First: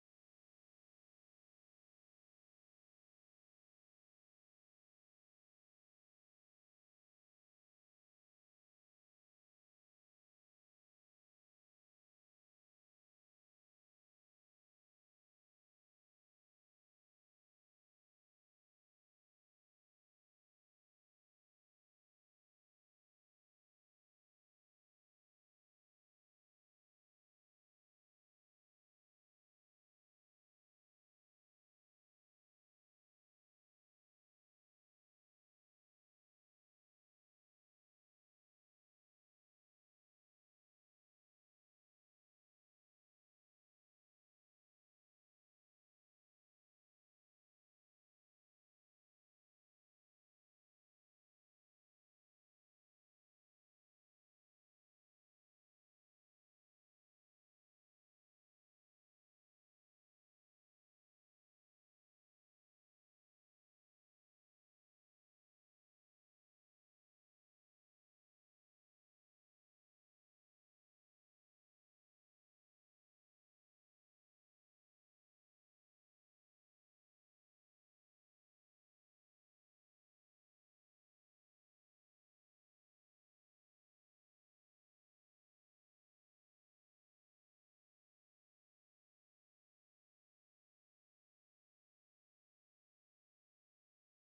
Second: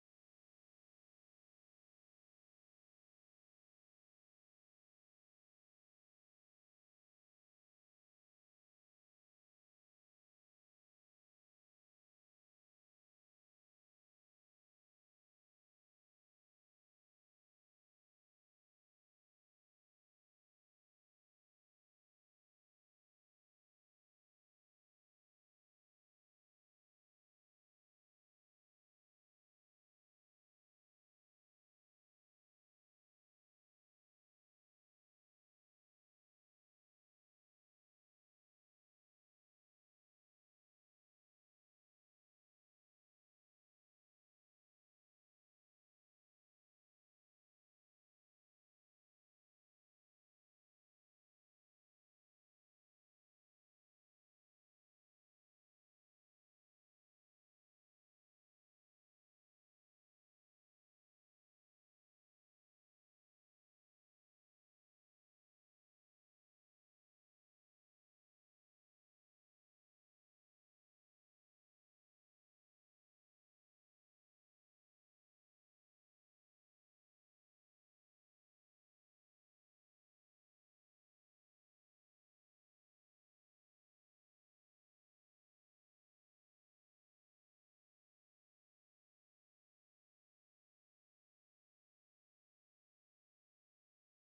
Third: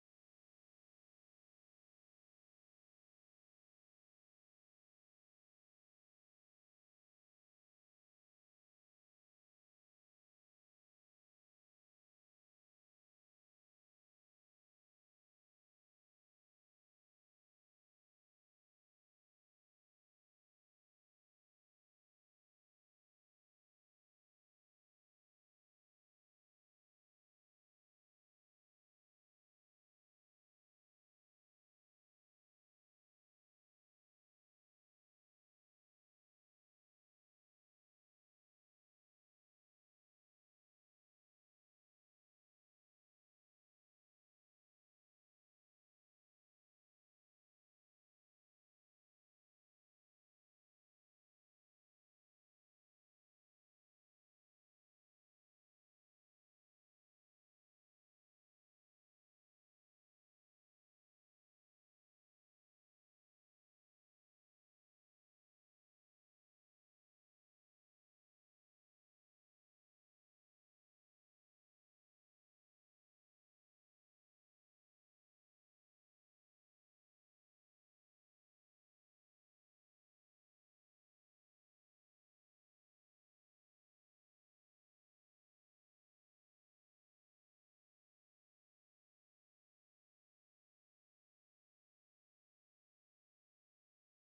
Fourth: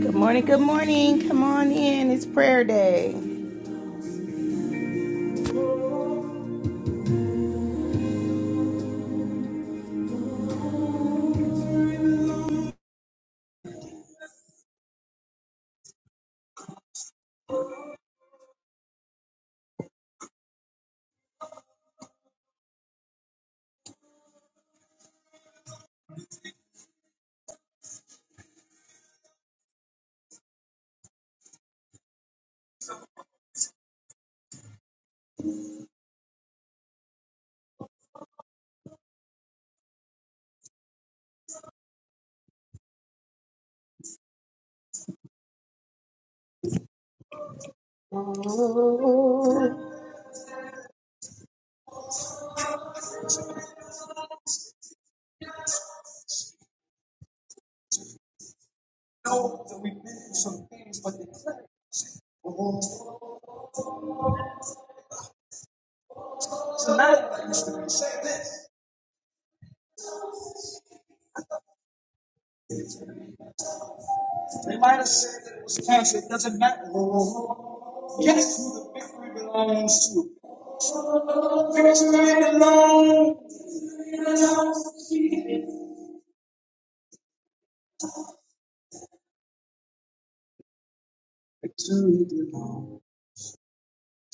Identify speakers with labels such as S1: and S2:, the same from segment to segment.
S1: Good morning, good morning. Come on in. It's prayer day. Oh. Know that we've been through some things, but it's a matter that used to be. Say this. They might have said that it was cancer. It doesn't matter. Guess who the victory belongs to? Victory belongs to you. Victory belongs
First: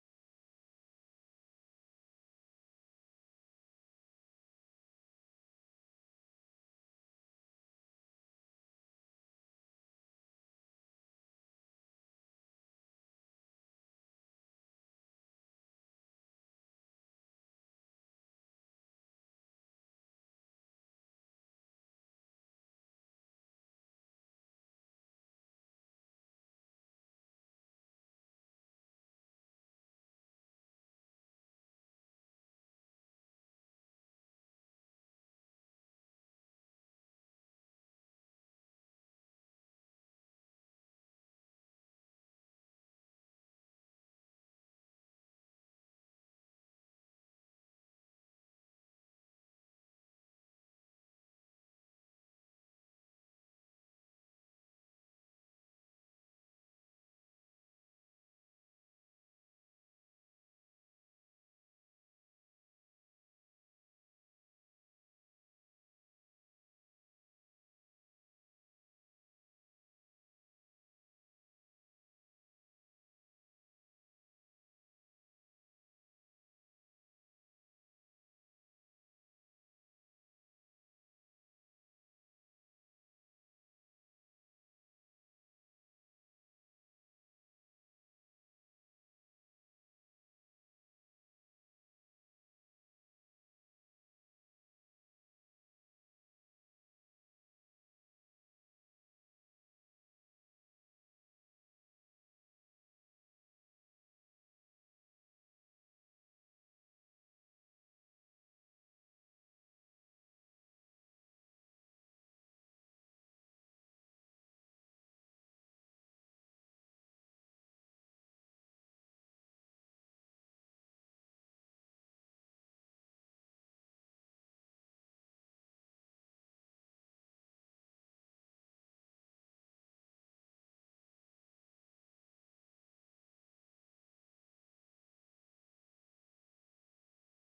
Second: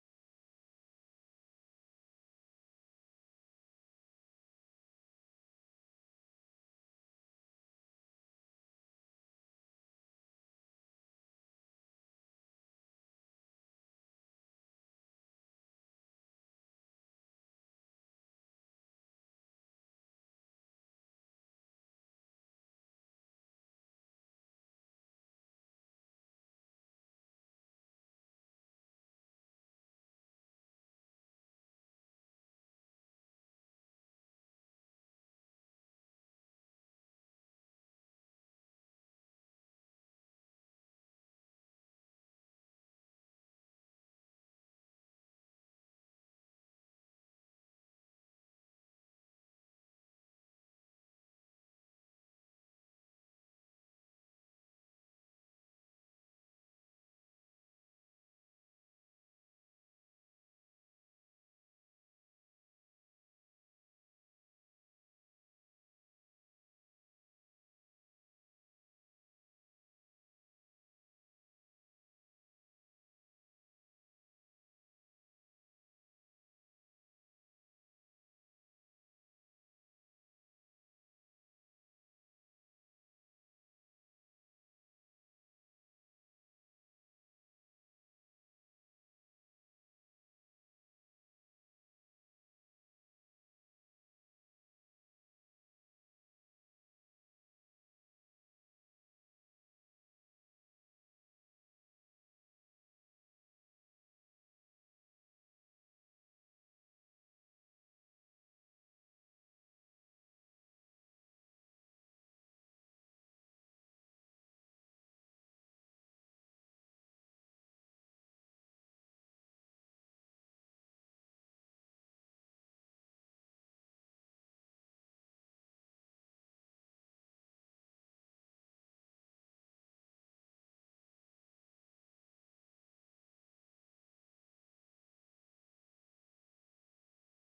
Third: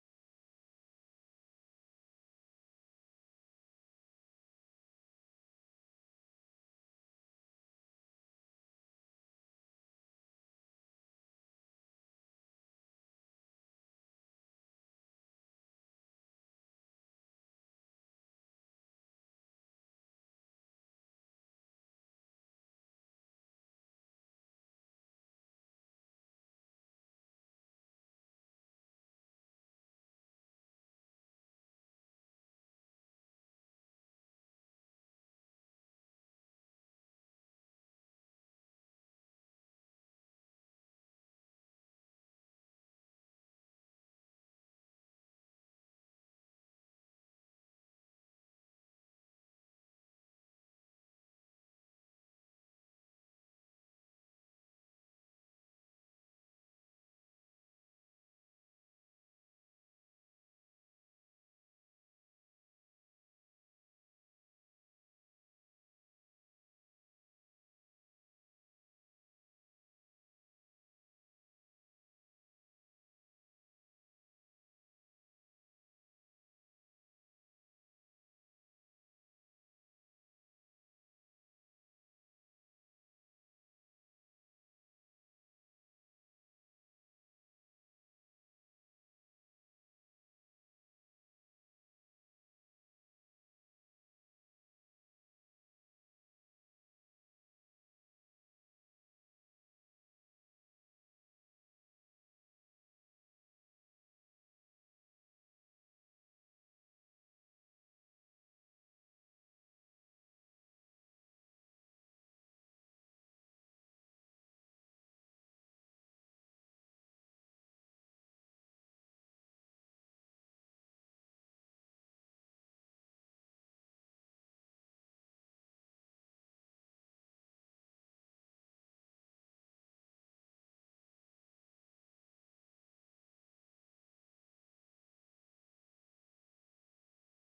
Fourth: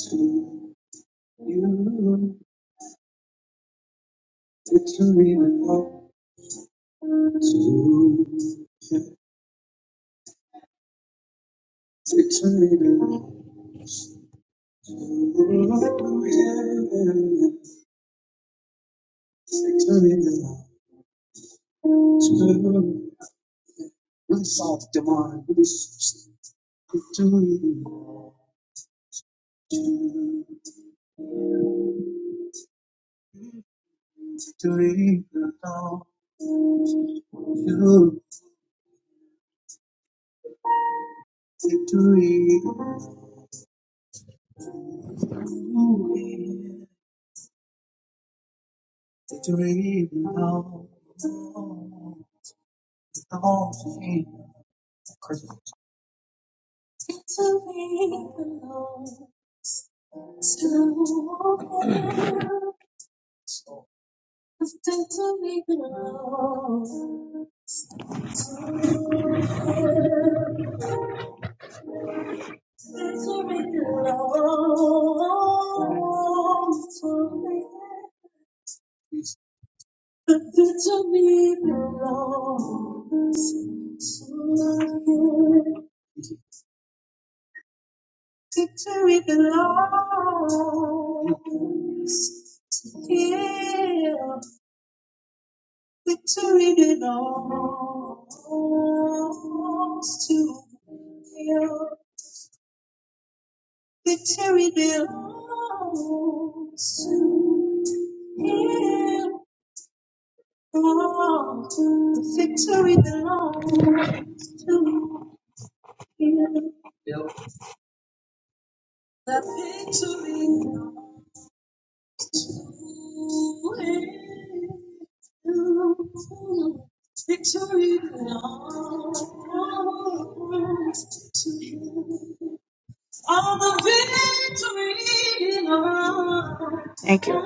S1: to you. Victory belongs to you. Victory belongs Myself demand this victory, victory, you, victory, victory, now, all things Christ. Victory belongs, victory belongs to me. The victory belongs to Him. Victory belongs to Him. Victory belongs to Him. Victory belongs to Him. Oh, the victory belongs to Him. The victory belongs to you. Victory belongs to you. All the victory belongs. Thank you.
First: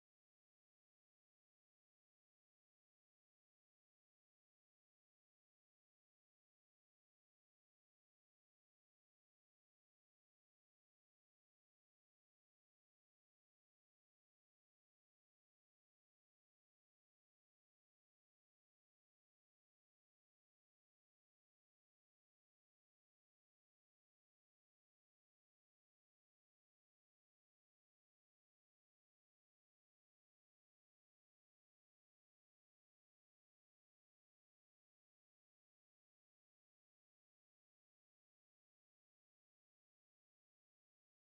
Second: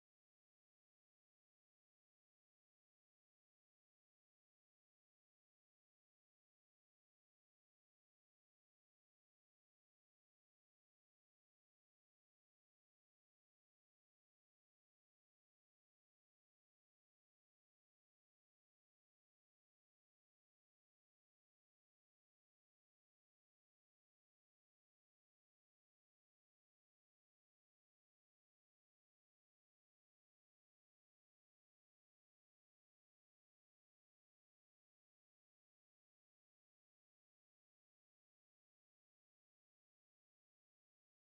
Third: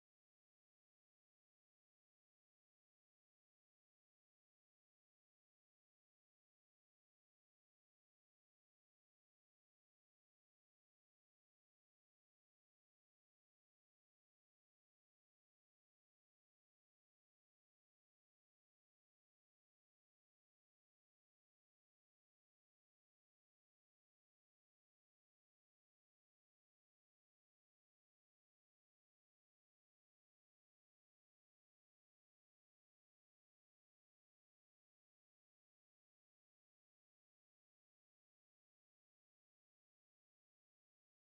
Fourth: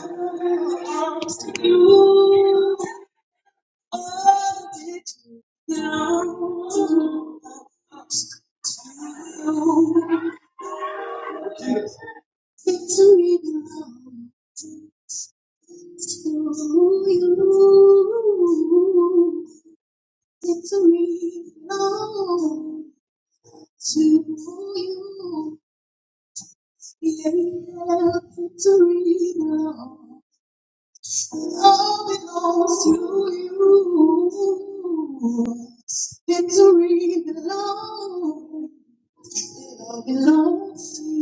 S1: belongs to you. All the victory belongs to you. Victory belongs. you, victory belongs to you. Yeah, victory belongs. All belongs to you. Victory belongs. All belongs to you.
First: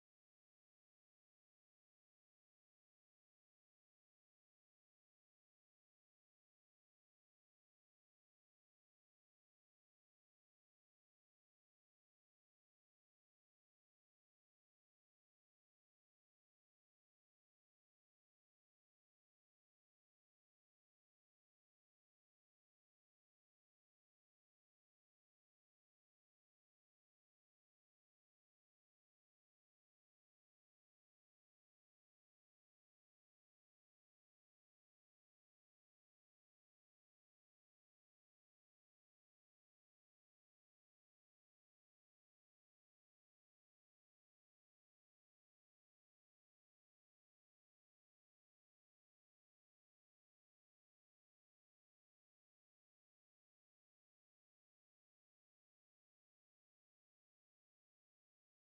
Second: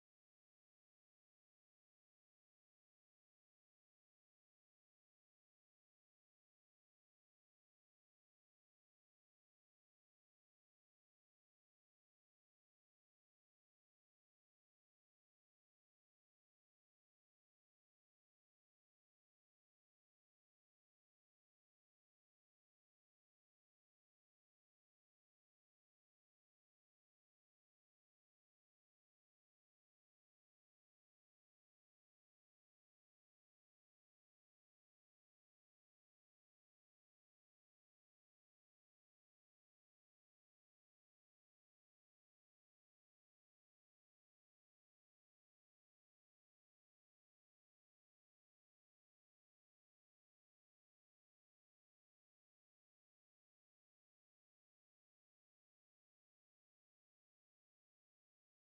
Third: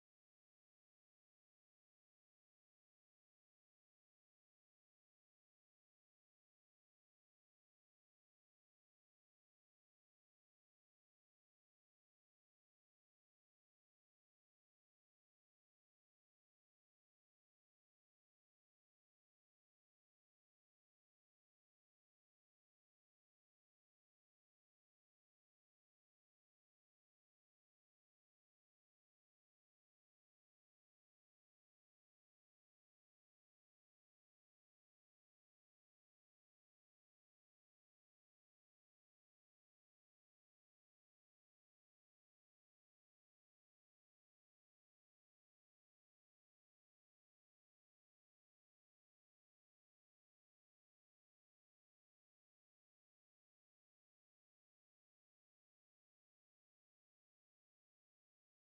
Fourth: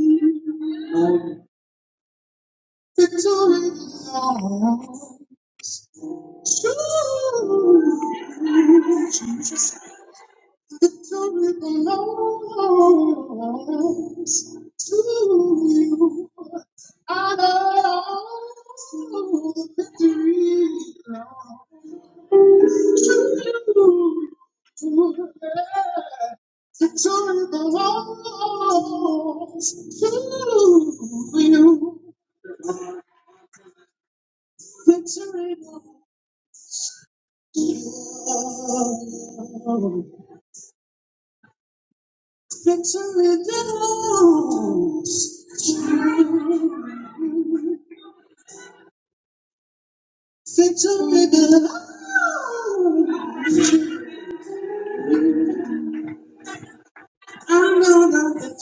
S1: Victory belongs to you. Victory belongs to you. I know the victory belongs to you. Victory belongs to you. Victory belongs. Victory belongs. Victory belongs. Good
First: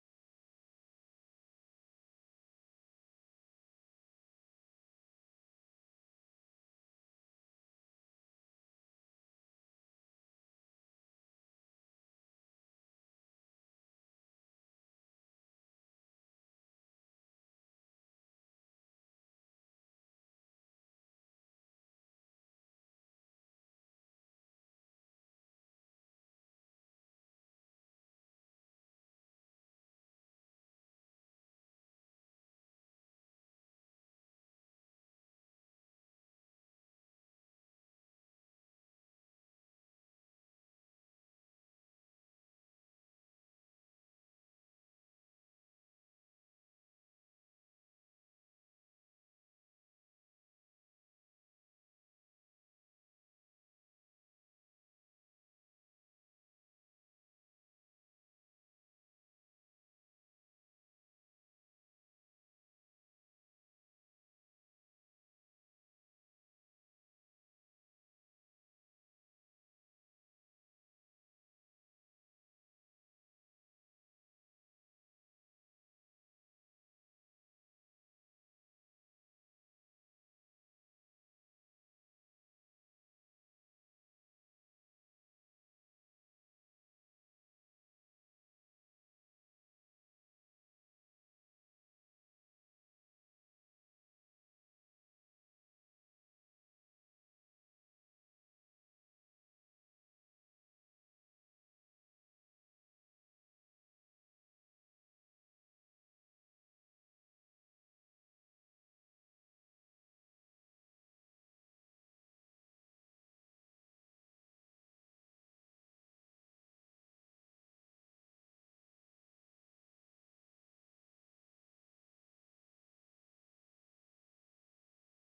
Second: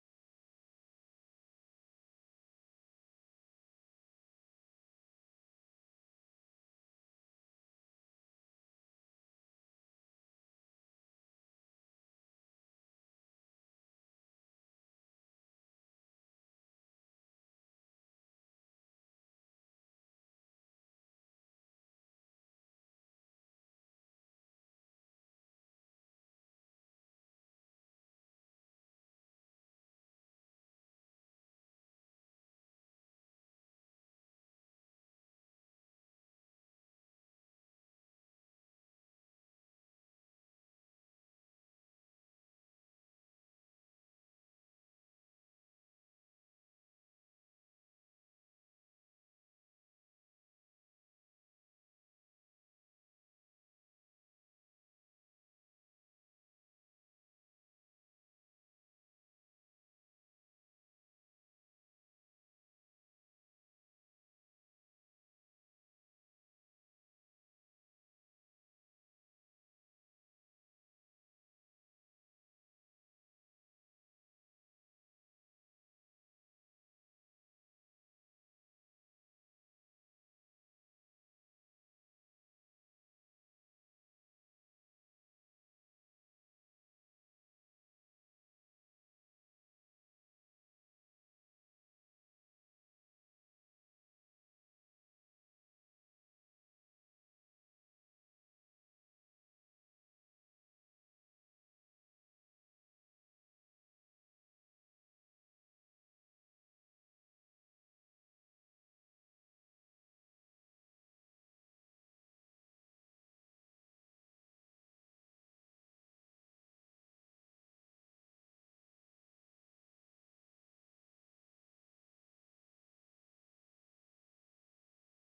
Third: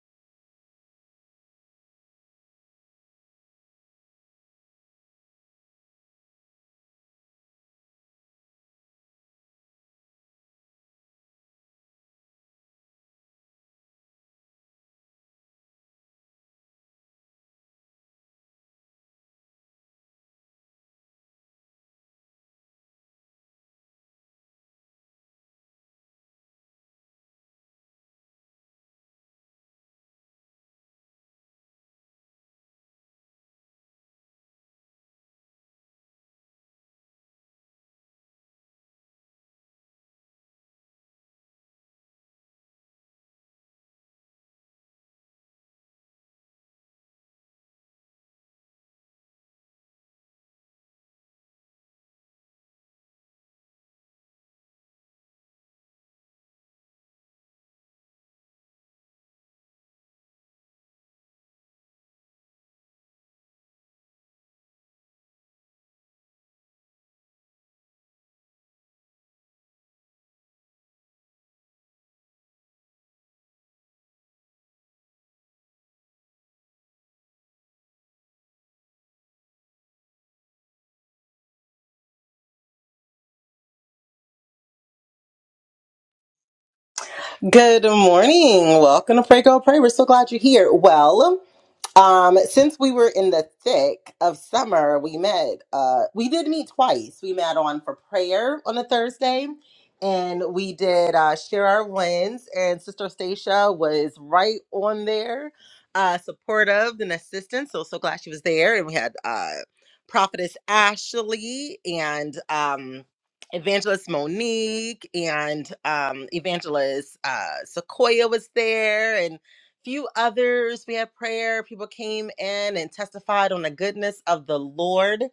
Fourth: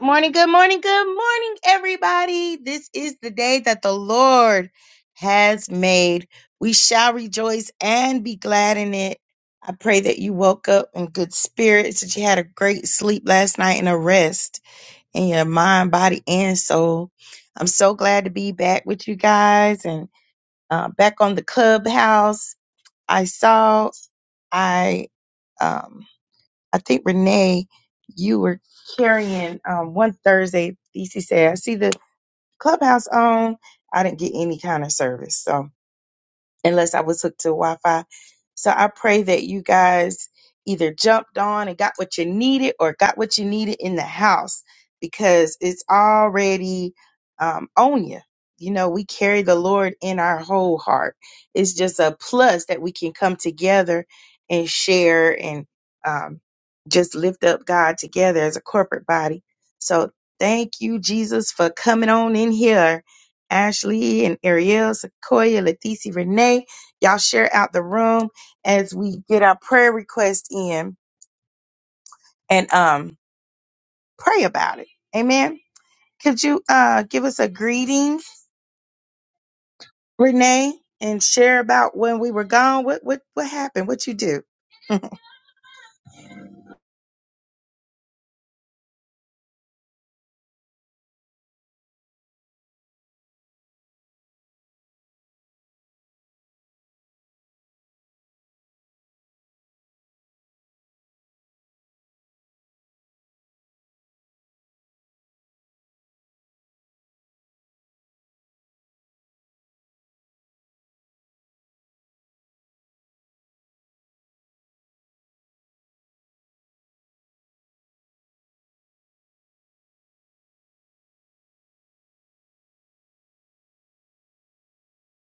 S1: morning, good morning, good morning, everybody. This is the day that the Lord has made. We shall rejoice and be glad in it. I pray that you woke up in good spirits, that you had a great sleep last night and a rest in your mind, body, and soul. I'm so glad to be back with you guys and uh, back on the clubhouse. I saw I. Um, I think Renee, you were carrying um, one Thursday. DC said, "I see the clubhouse on. I didn't get any kind of service, so unless I was hooked to Wi Fi. So I pray that you guys either jumped on and got what you needed or got what you needed in the house because it's already um, on you. You know, we carry the Lord in our whole heart. It's just a plus that we can come together and share and um, just lift up God together as a corporate body. So thank you, Jesus, for coming on in here Ashley and Ariel, Sequoia, Leticia, Renee. Y'all share out the room as we get our prayer request in and um pray about it. Amen. Could you uh give us a greeting, Renee, and share about when we were gone? What what what happened? What you do?
S2: Good morning. Welcome to Pray Go Pray. We're so glad you're here. Well, um, since we were in the thick of summer, we met. Uh, we did meet twice. We met on for prayer on a Thursday, and we did uh, share our wins. And Sister Stacia was right on there, uh, supportive and assistant. So so glad she was there. And we had uh, Prophetess Ashley and. Um, Evangelist Monique and um, Evangelist uh, Sequoia was there, and few others. We had prayer. People came in and testified on the goodness of the Lord,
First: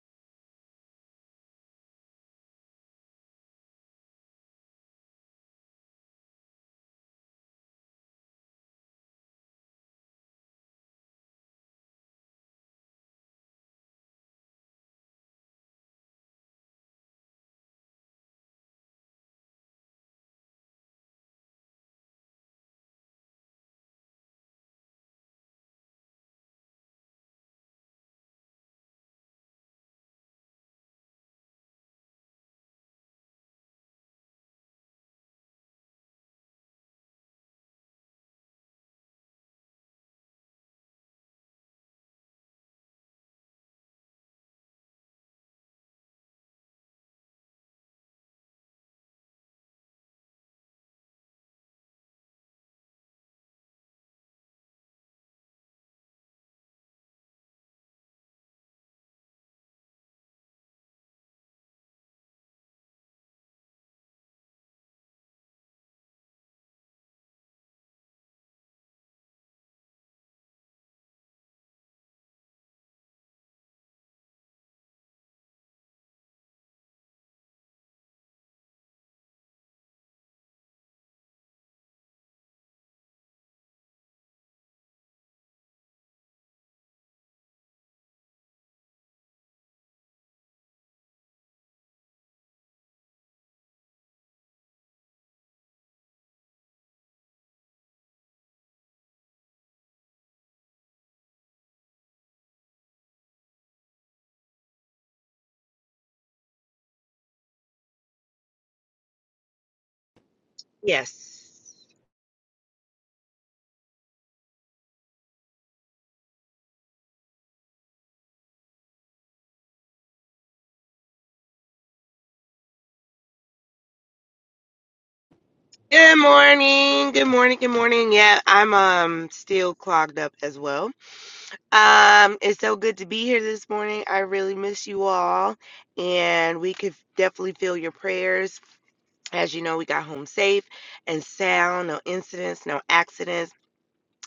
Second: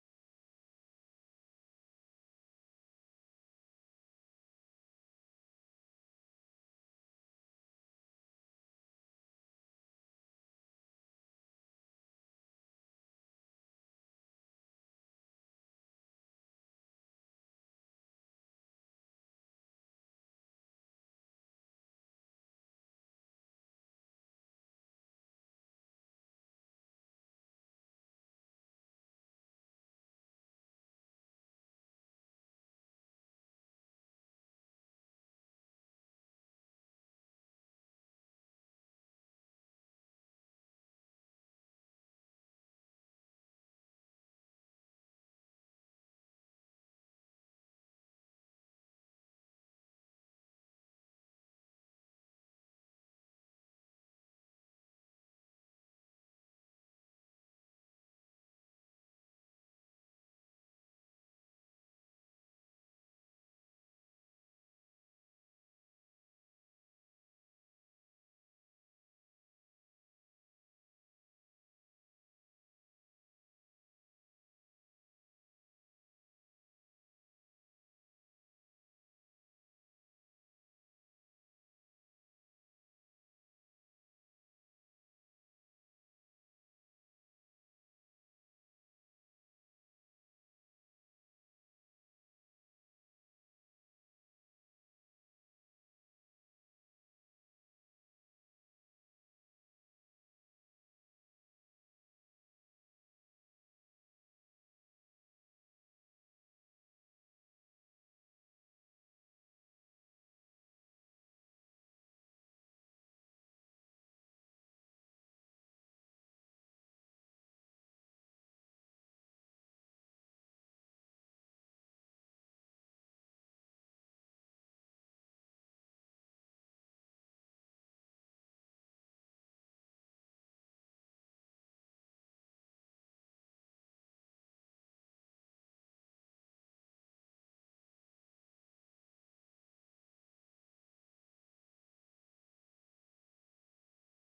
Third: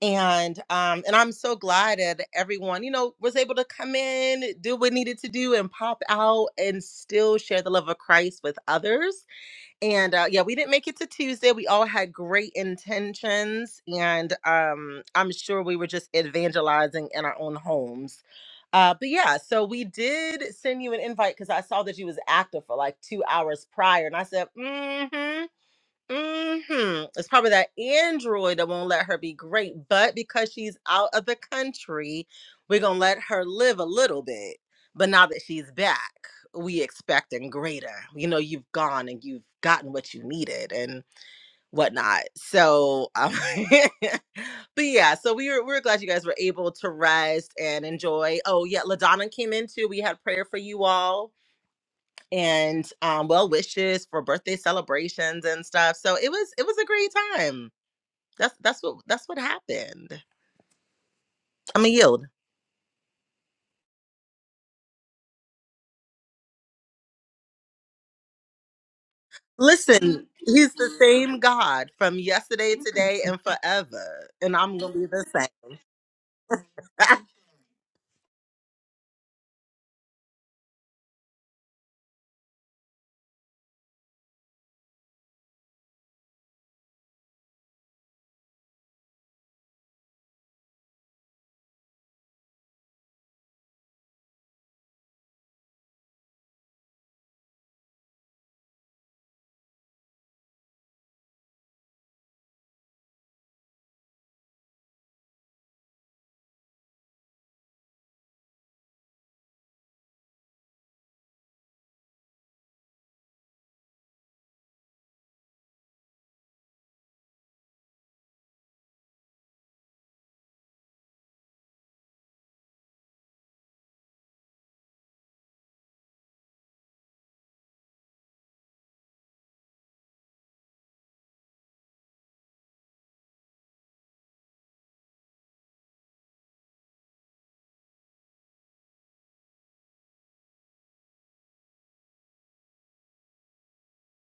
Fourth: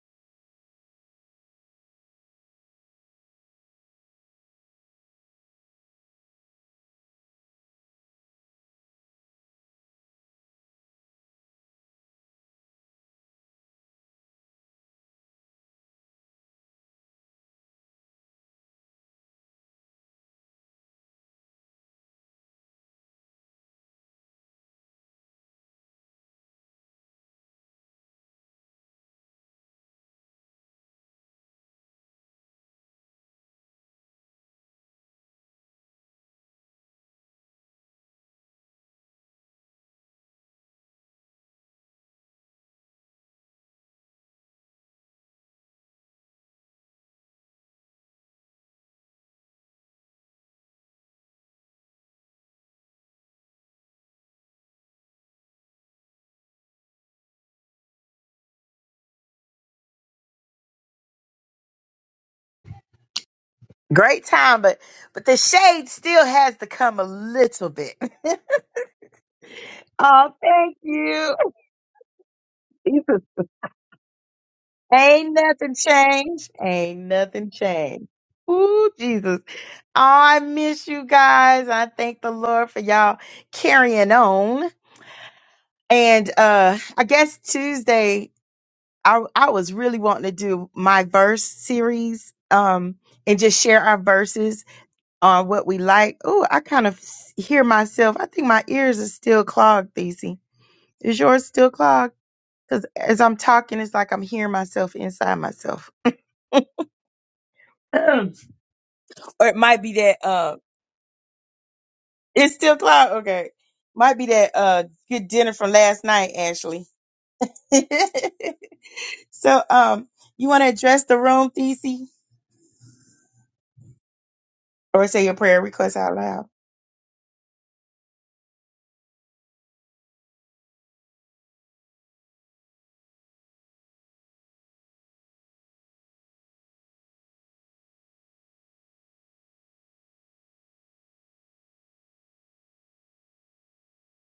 S2: and um, and I'm so glad that everyone, you know, was able to come in, do what needed to do, and pop out, and still share the love of Christ with others and uh, yeah we didn't make it to tuesday we all had great intentions and um i'm sure we were just evangelizing in our own homes uh but yeah so we did send you an invite because i saw that you was active for like two hours prior and i said mm-hmm hmm It's probably that Android that won't let her be great, but because she's out of the country, we're gonna let her live a little bit. But now that she's back, we expecting greater. You know, you've gone and you've gotten what you needed and whatnot. So, um, but yeah, so we were we were glad you guys were able to rest and enjoy. Oh yeah, Ladonna came in too. We had prayer for you all and um, well wishes for birthday celebrations and stuff. So it was it was a great time. That's that's what that's what happened. I'm a yield.
S1: Great time, but but the shade still has to come a little bit.
S2: Listen,
S1: oh,
S2: he's
S1: thank
S2: the
S1: you.
S2: same God from yesterday, today,
S1: Jesus.
S2: and forever, and I'm gonna be the
S1: Ain't
S2: same.
S1: nothing changed. Ain't nothing changed. Ooh, Jesus. Oh, I miss you guys. I thank the Lord for y'all carrying on. And uh I guess Tuesday I I was really wanting to do my verse series um and just share our verses on what we like. Oh, I kind of s- hear myself. I think my ears are still clogged, Thesey. Is yours still clogged? Because as I'm talking, it's like I'm hearing myself inside myself. or it might be that
S3: Yes.
S1: It's still cloud. Okay. Might be that uh good dinner from last night, Ashley. so um you want to address the room, Thesey? Or say your prayer request out
S3: Good
S1: loud.
S3: morning. Good morning. Good morning. Yeah, I'm um still clogged up as well. Um, it's so good to be here this morning. I really miss you all, and we could definitely feel your prayers. As you know, we got home safe and sound. No incidents. No accidents.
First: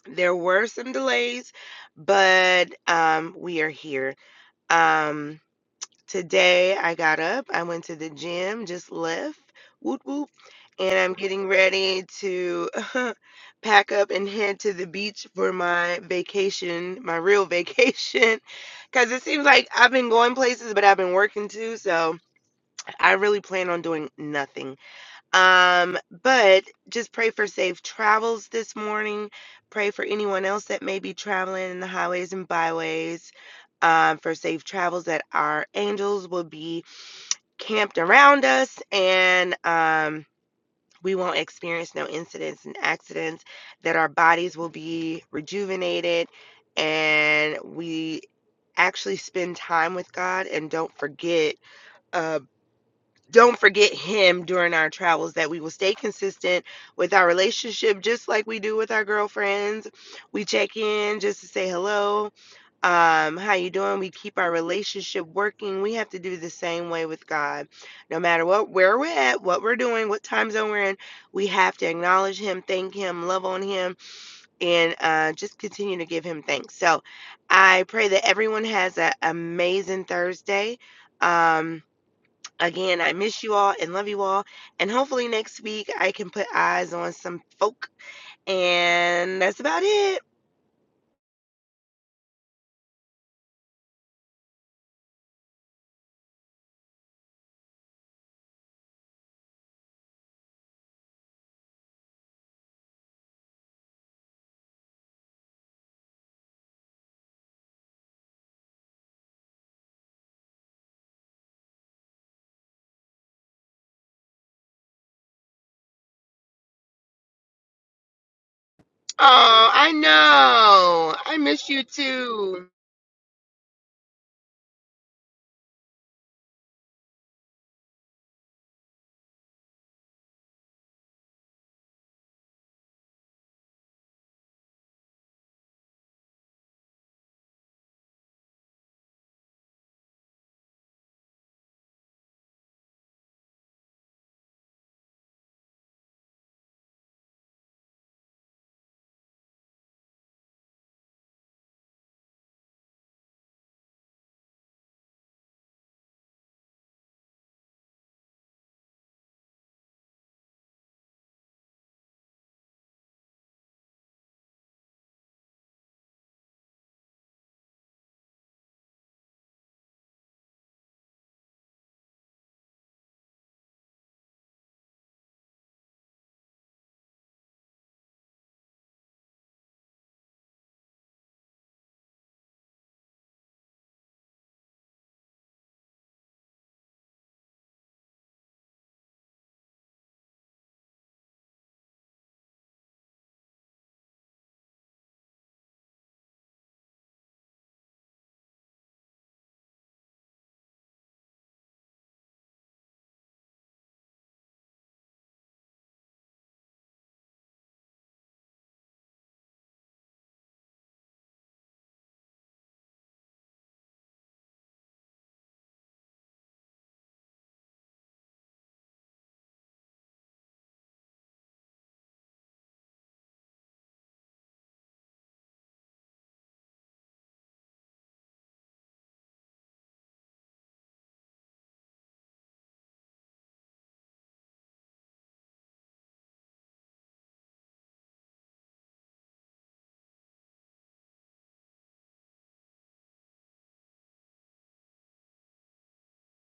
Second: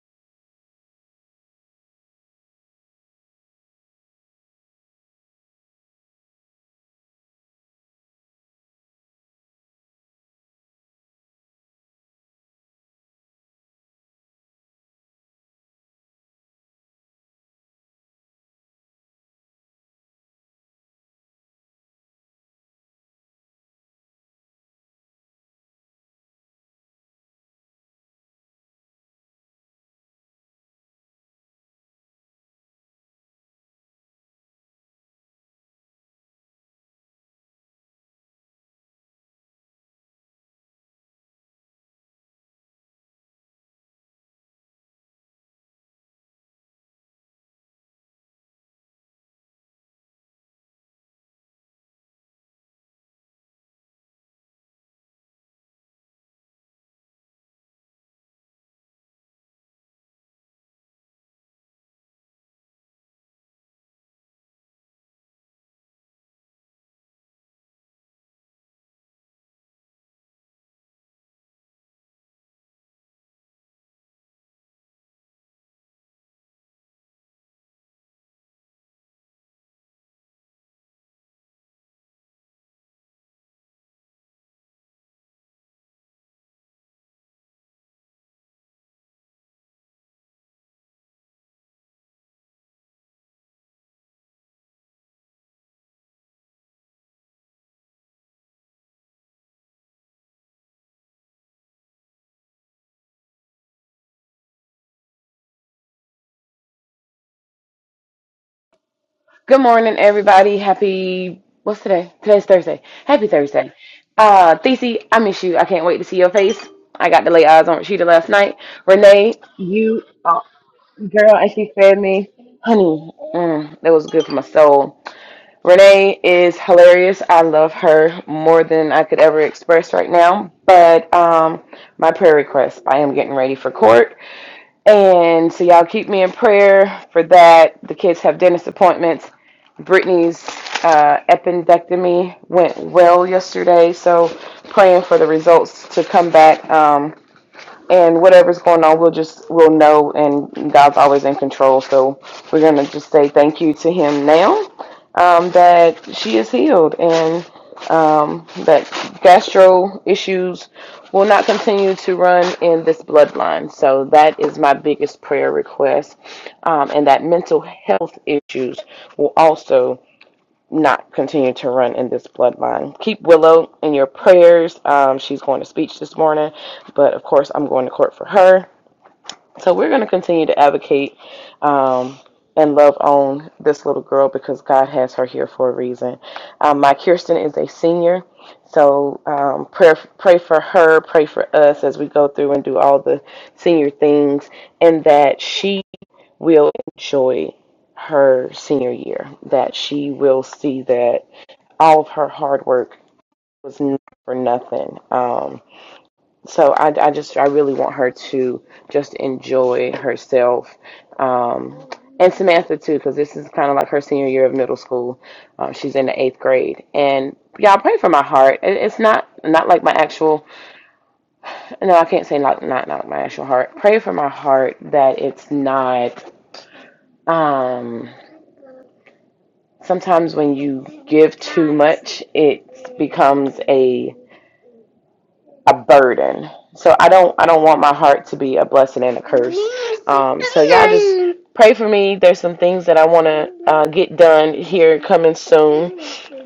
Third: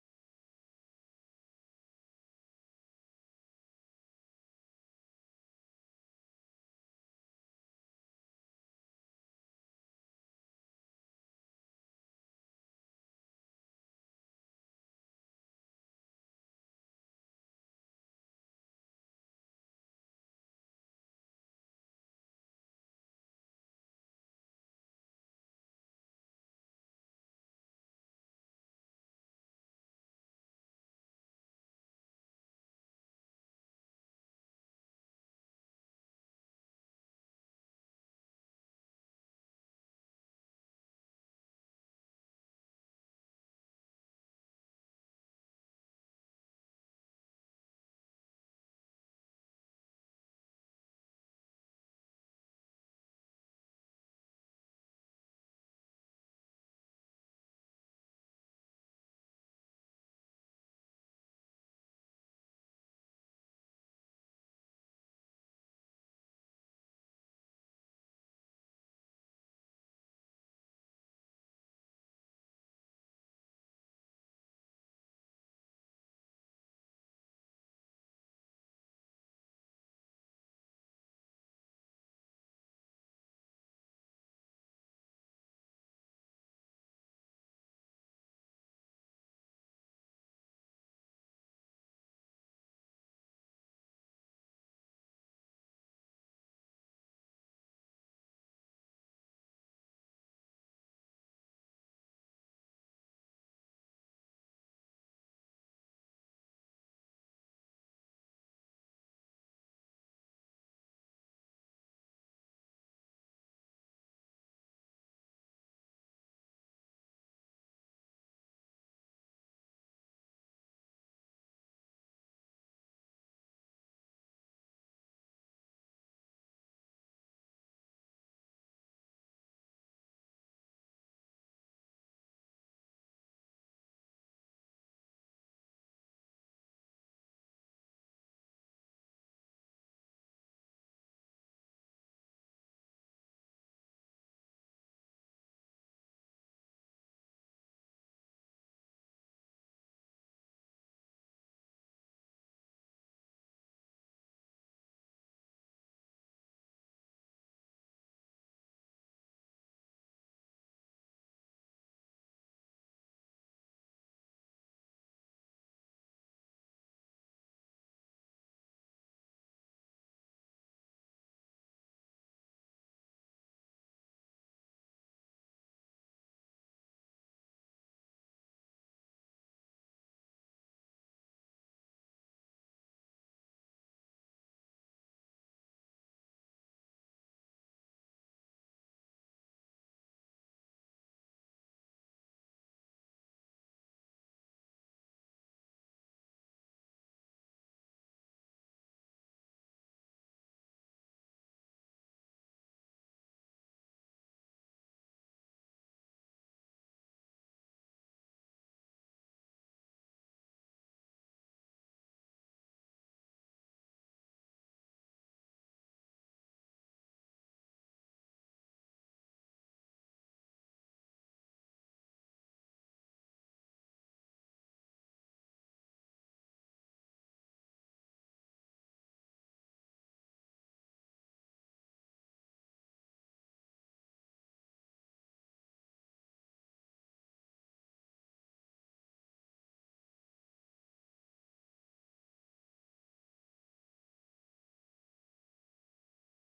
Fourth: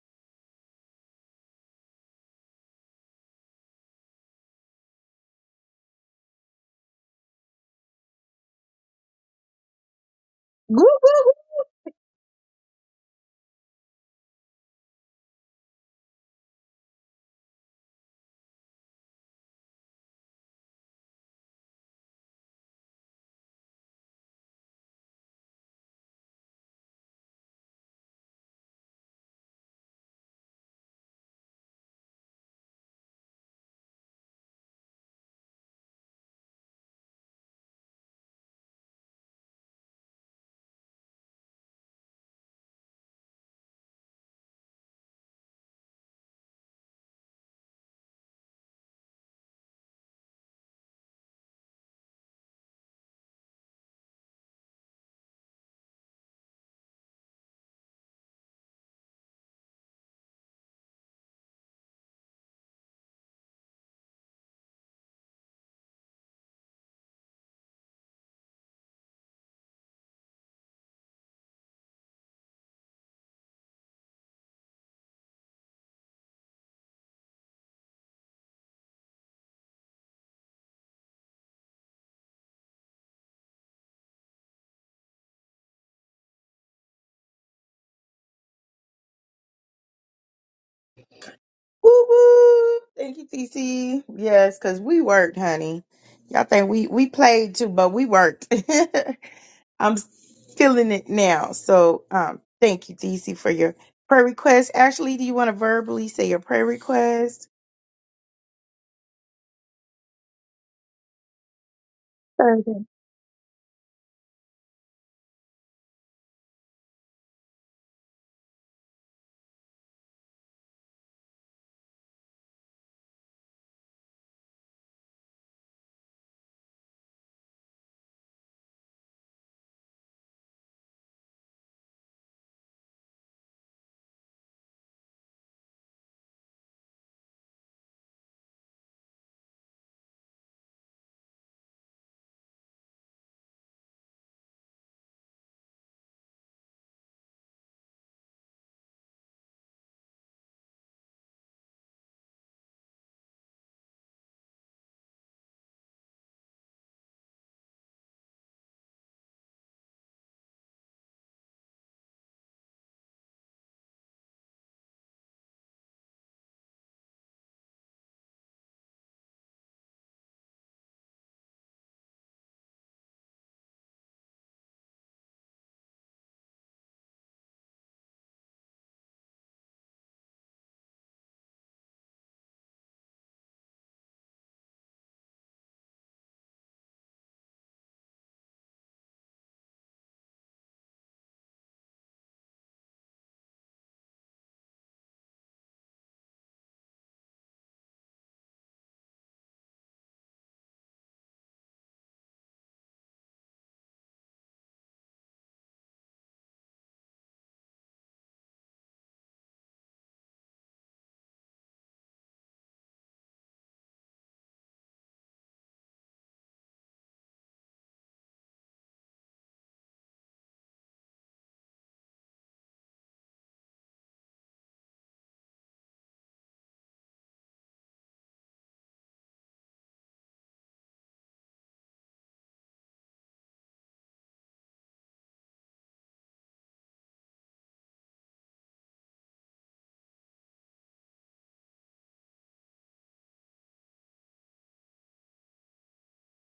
S3: There were some delays, but um, we are here. Um, Today I got up, I went to the gym, just left, whoop whoop, and I'm getting ready to pack up and head to the beach for my vacation, my real vacation. Because it seems like I've been going places, but I've been working too, so I really plan on doing nothing. Um, but just pray for safe travels this morning. Pray for anyone else that may be traveling in the highways and byways um, for safe travels that our angels will be camped around us and um, we won't experience no incidents and accidents that our bodies will be rejuvenated and we actually spend time with god and don't forget uh, don't forget him during our travels that we will stay consistent with our relationship just like we do with our girlfriends we check in just to say hello um how you doing we keep our relationship working we have to do the same way with god no matter what where we're at what we're doing what time zone we're in we have to acknowledge him thank him love on him and uh just continue to give him thanks so i pray that everyone has an amazing thursday um Again, I miss you all and love you all. And hopefully next week I can put eyes on some folk. And that's about it.
S1: Woo woo. Thank you, TC. Yes, because we worked, honey. Y'all think we we played too, but we worked. I'm feeling it now. So um thank you, TC, for your prayer request. Ashley, do you want to verbally say your prayer request?
S4: Good morning, everybody. Happy, what's today? Today's
S1: Okay.
S4: Thursday. Happy Thursday. Uh, Thesey, I miss you. I can't wait to see your face. I got to lay eyes on Rashida last night. Renee,
S3: Oh, I
S4: you, uh,
S3: know.
S4: girl,
S3: I
S4: and
S3: miss
S4: she
S3: you
S4: fed me.
S3: too.
S4: Honey, mm, that was good for my soul. Renee is hilarious. I love her more than I could ever express right now. But um, my prayer request, I am getting ready for court. And so y'all keep me in prayer for that. The kids have dentist appointments. Brittany's uh, appendectomy went well yesterday, so praying for the results to come back. Um, and whatever's going on, we'll just we'll know. And God's always in control, so we're gonna just say thank you to Him now um, that she is healed and um, that gastro issues will not continue to run in this bloodline. So that is my biggest prayer request, um, and that mental health issues will also not continue to run in this bloodline. Keep Willow in your prayers. Um, she's going to speech this morning, but of course, I'm going to court for her. So we're going to continue to advocate um, and love on this little girl because God has her here for a reason. Um, my Kirsten is a senior, so um, pray pray for her, pray for us as we go through and do all the senior things, and that she will enjoy her senior year. That she will see that all of her hard work was n- for nothing. Um, so I, I just, I really want her to just enjoy herself. Um, and Samantha too, because this is kind of like her senior year of middle school. Um, she's in the eighth grade, and y'all pray for my heart. It, it's not not like my actual. No, I can't say not not not my actual heart. Pray for my heart that it's not. Um, sometimes when you give too much, it becomes a a burden. So I don't I don't want my heart to be a blessing and a curse. Um, so y'all just pray for me. There's some things that I want to uh, get done here coming soon,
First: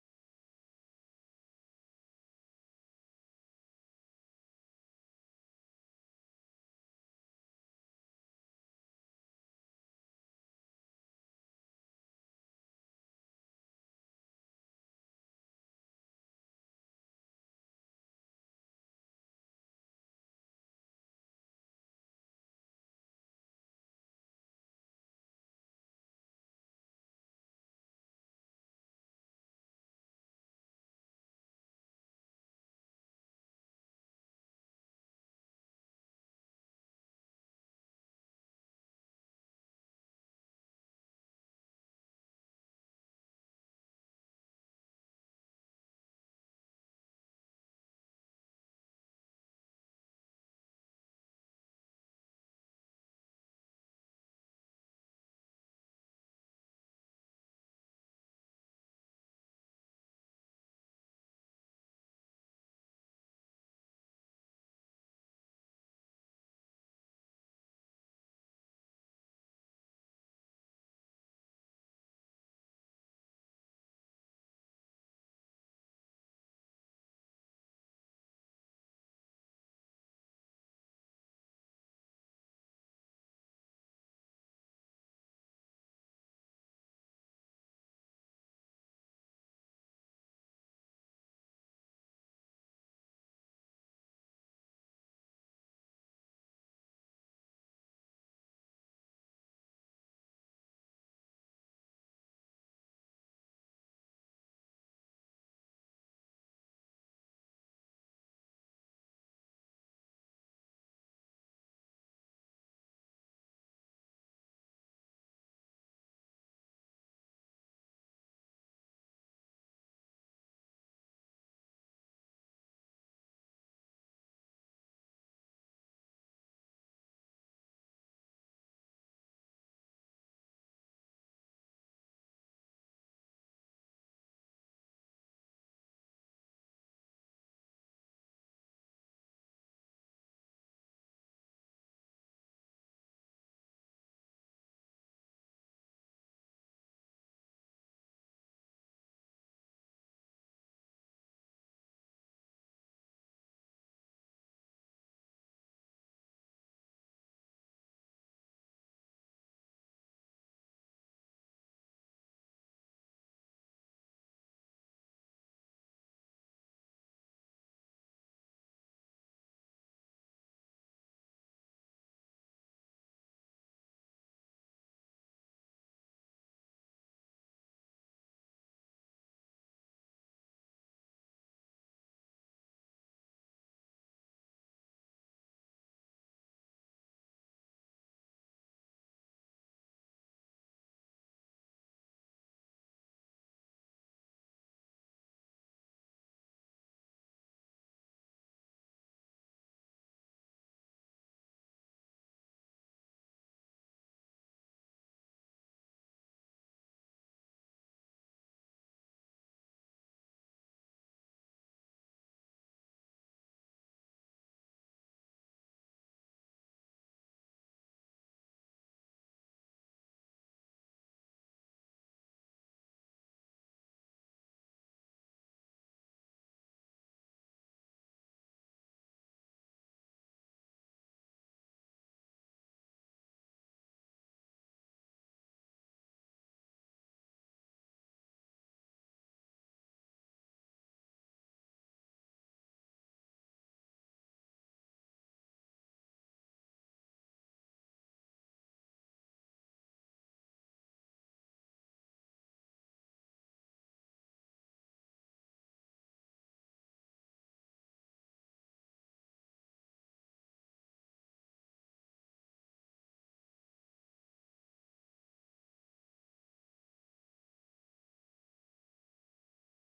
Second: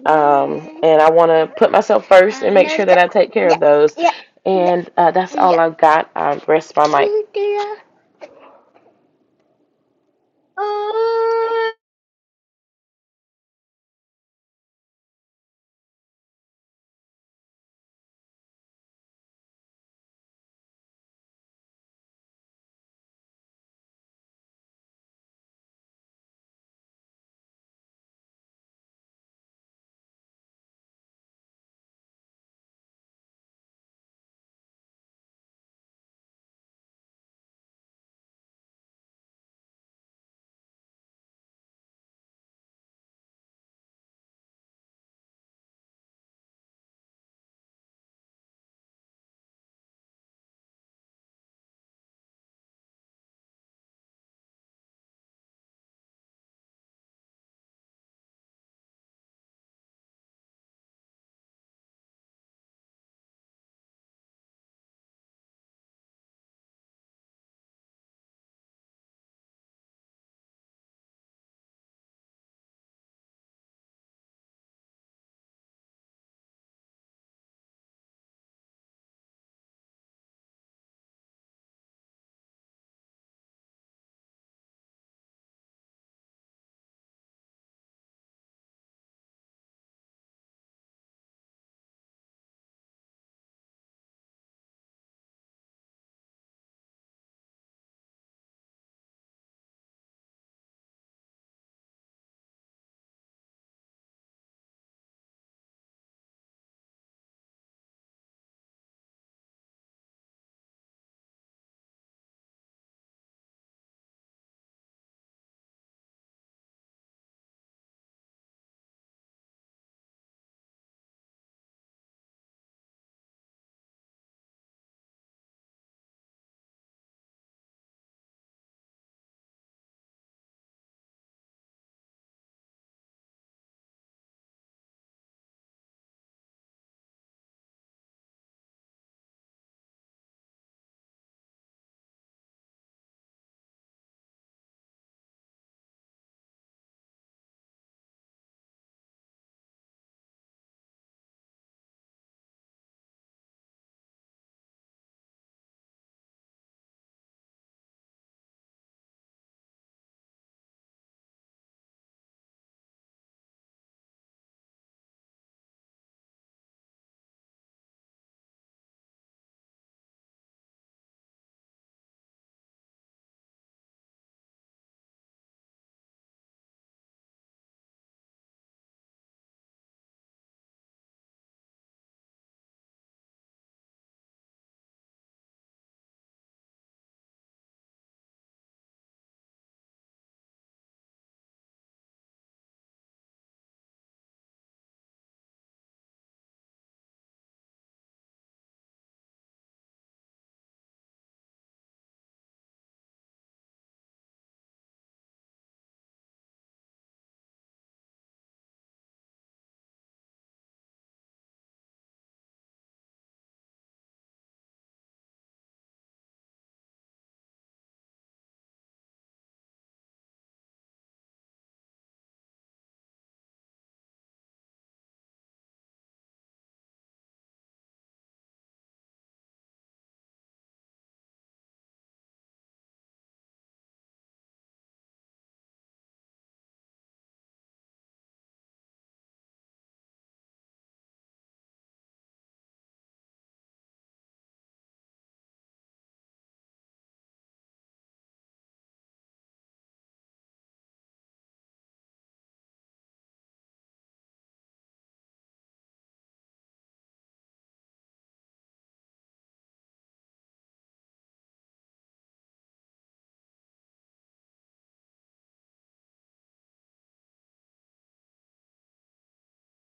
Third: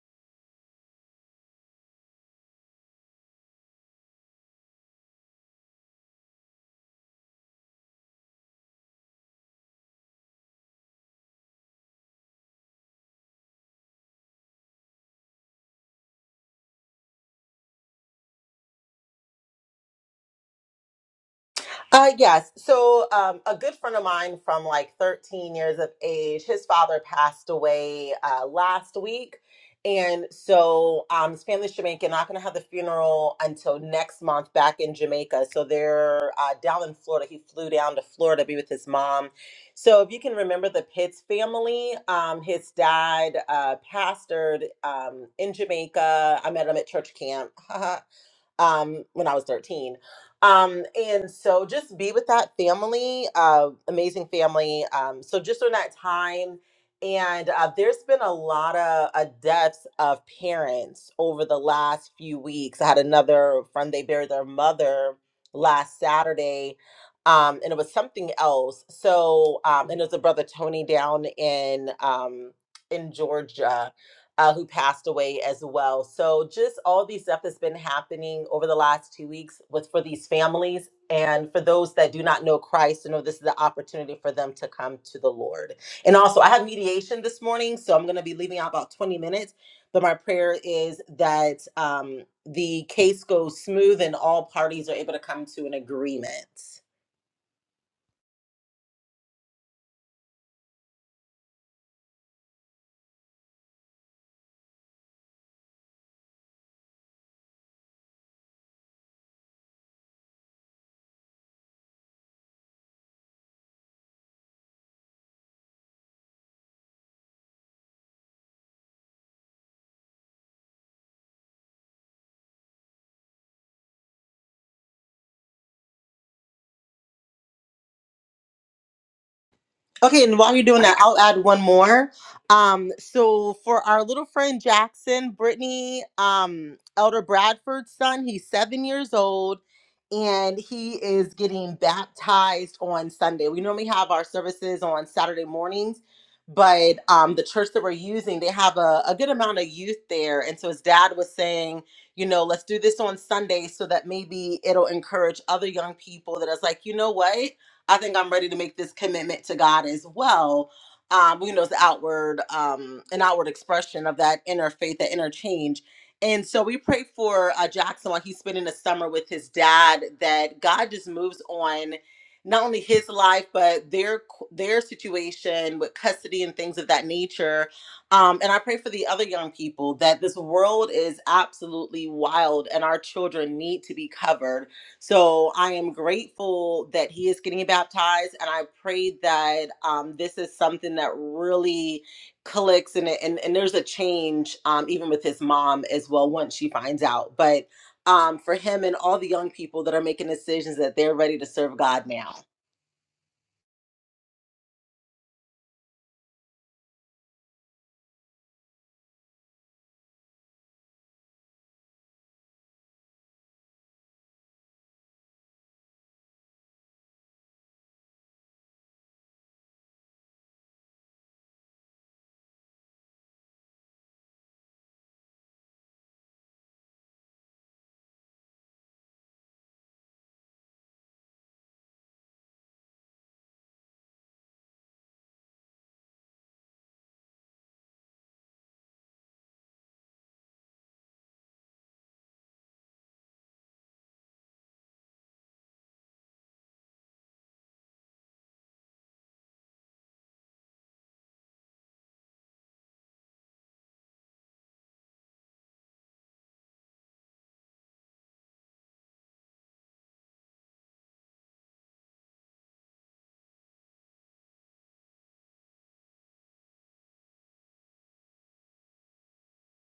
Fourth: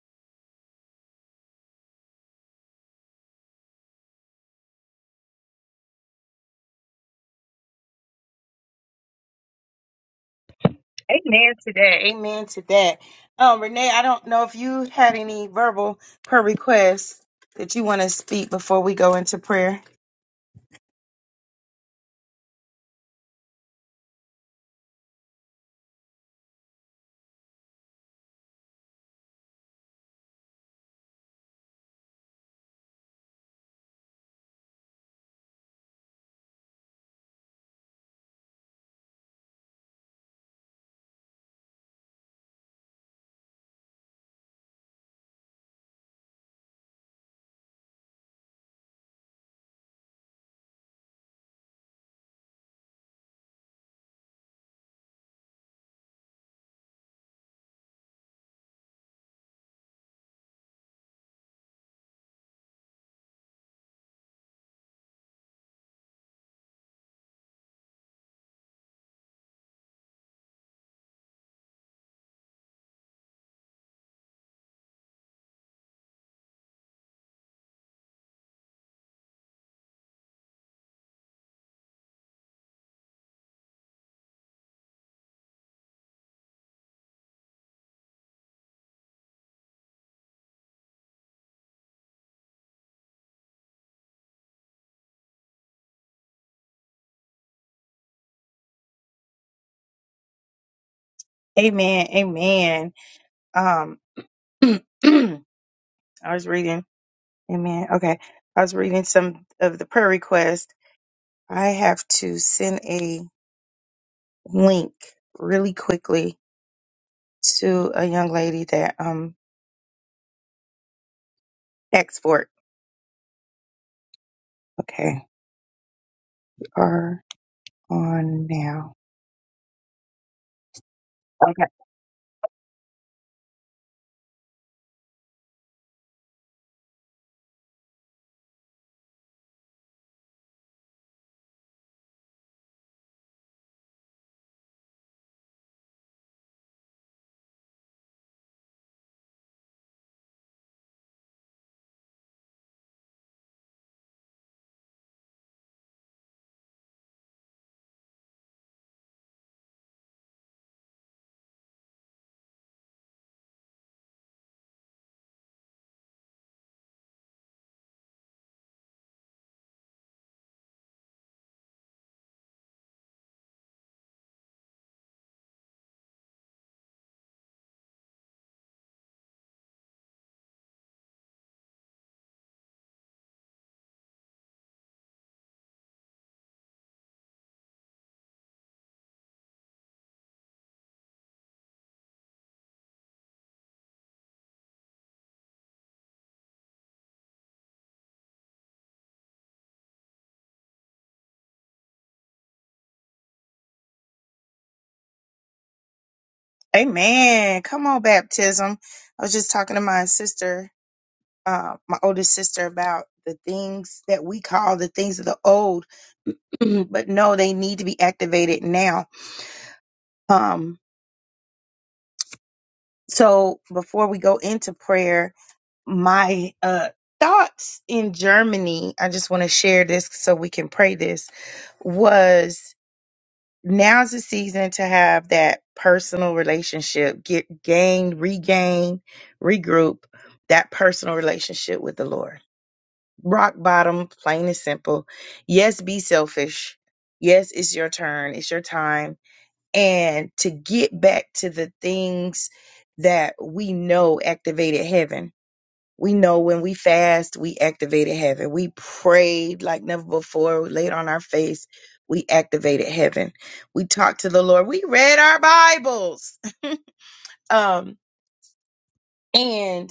S4: um, and I want to put myself first and make sure that I take care of those. And uh, that's all I've got. I rest my mic.
S1: Amen to that. Amen to that. Um, Renee, I don't know if you had any verbal prayer requests that you want to speak before we go into prayer.
S2: Uh, yes. So, um, a good friend of mine from like 13 years of age, his father passed away uh, last week. And so, um, his family's Jamaican, not going to have the funeral until next month back in Jamaica. So, they're uh, down in Florida. He flew down to Florida to be with his mom. So, if you can remember the Pitts family, um, his dad uh, pastored um, in Jamaica. I met him at church camp. um, when I was 13. Um, and so just be with that family, uh, amazing family. Um, so just during that time, and uh, there's been a lot of uh, deaths of parents over the last few weeks. I had another friend, they buried their mother last Saturday. Um, and it was something else. So, um, and it was a brother Tony down in um, in Georgia uh, who passed away as well. So just all the stuff that's been happening over the last two weeks with for these families and for those that do not know Christ, to know this is the opportunity for them to come to the Lord. And also, I have mediation this morning, so I'm going to be leaving out about 20 minutes. But my prayer is that um, the case goes smooth and all parties are able to come to an agreement.
S1: Amen. Amen. Um I was reading. Amen. Okay. I was reading some of the prayer requests. I have to send a link really quickly to a young lady that um export. Okay. we Are on now.
S2: Okay, and while you're doing that, I'll add one
S1: Okay.
S2: more. Um, so for our little friend Jackson, Brittany, um, Elder Bradford's son, he's seven years old, and he is getting baptized on Sunday. We normally have our services on Saturday mornings, but um, the church that we're using, they have a, a good amount of youth there, and so his dad was saying, you know, let's do this on Sunday so that maybe it'll encourage other young people that is like, you know what? I think I'm ready to make this commitment to God as well. Um, you know, it's the outward, um, an outward expression of that inner faith, that inner change. And so we pray for uh, Jackson while he's spending the summer with his dad. That God just moves on, not only his life but their their situation with custody and things of that nature. Um, and I pray for the other young people that this world is absolutely wild, and our children need to be covered so I am grateful that he is getting baptized, and I pray that um, this is something that really clicks, and and, and there's a change um, even with his mom as well once she finds out. But um, for him and all the young people that are making decisions that they're ready to serve God now.
S1: Amen. Come on, baptism. I was just talking to my sister, uh, my oldest sister about the things that we call the things of the old, but no, they need to be activated now. Um, so before we go into prayer, my uh thoughts in Germany, I just want to share this so we can pray this was now's the season to have that personal relationship, get gain, regain, regroup that personal relationship with the Lord. Rock bottom, plain and simple. Yes, be selfish. Yes, it's your turn, it's your time. And to get back to the things that we know activated heaven we know when we fast, we activated heaven. We prayed like never before, we laid on our face, we activated heaven. We talked to the Lord. We read our Bibles. Um, and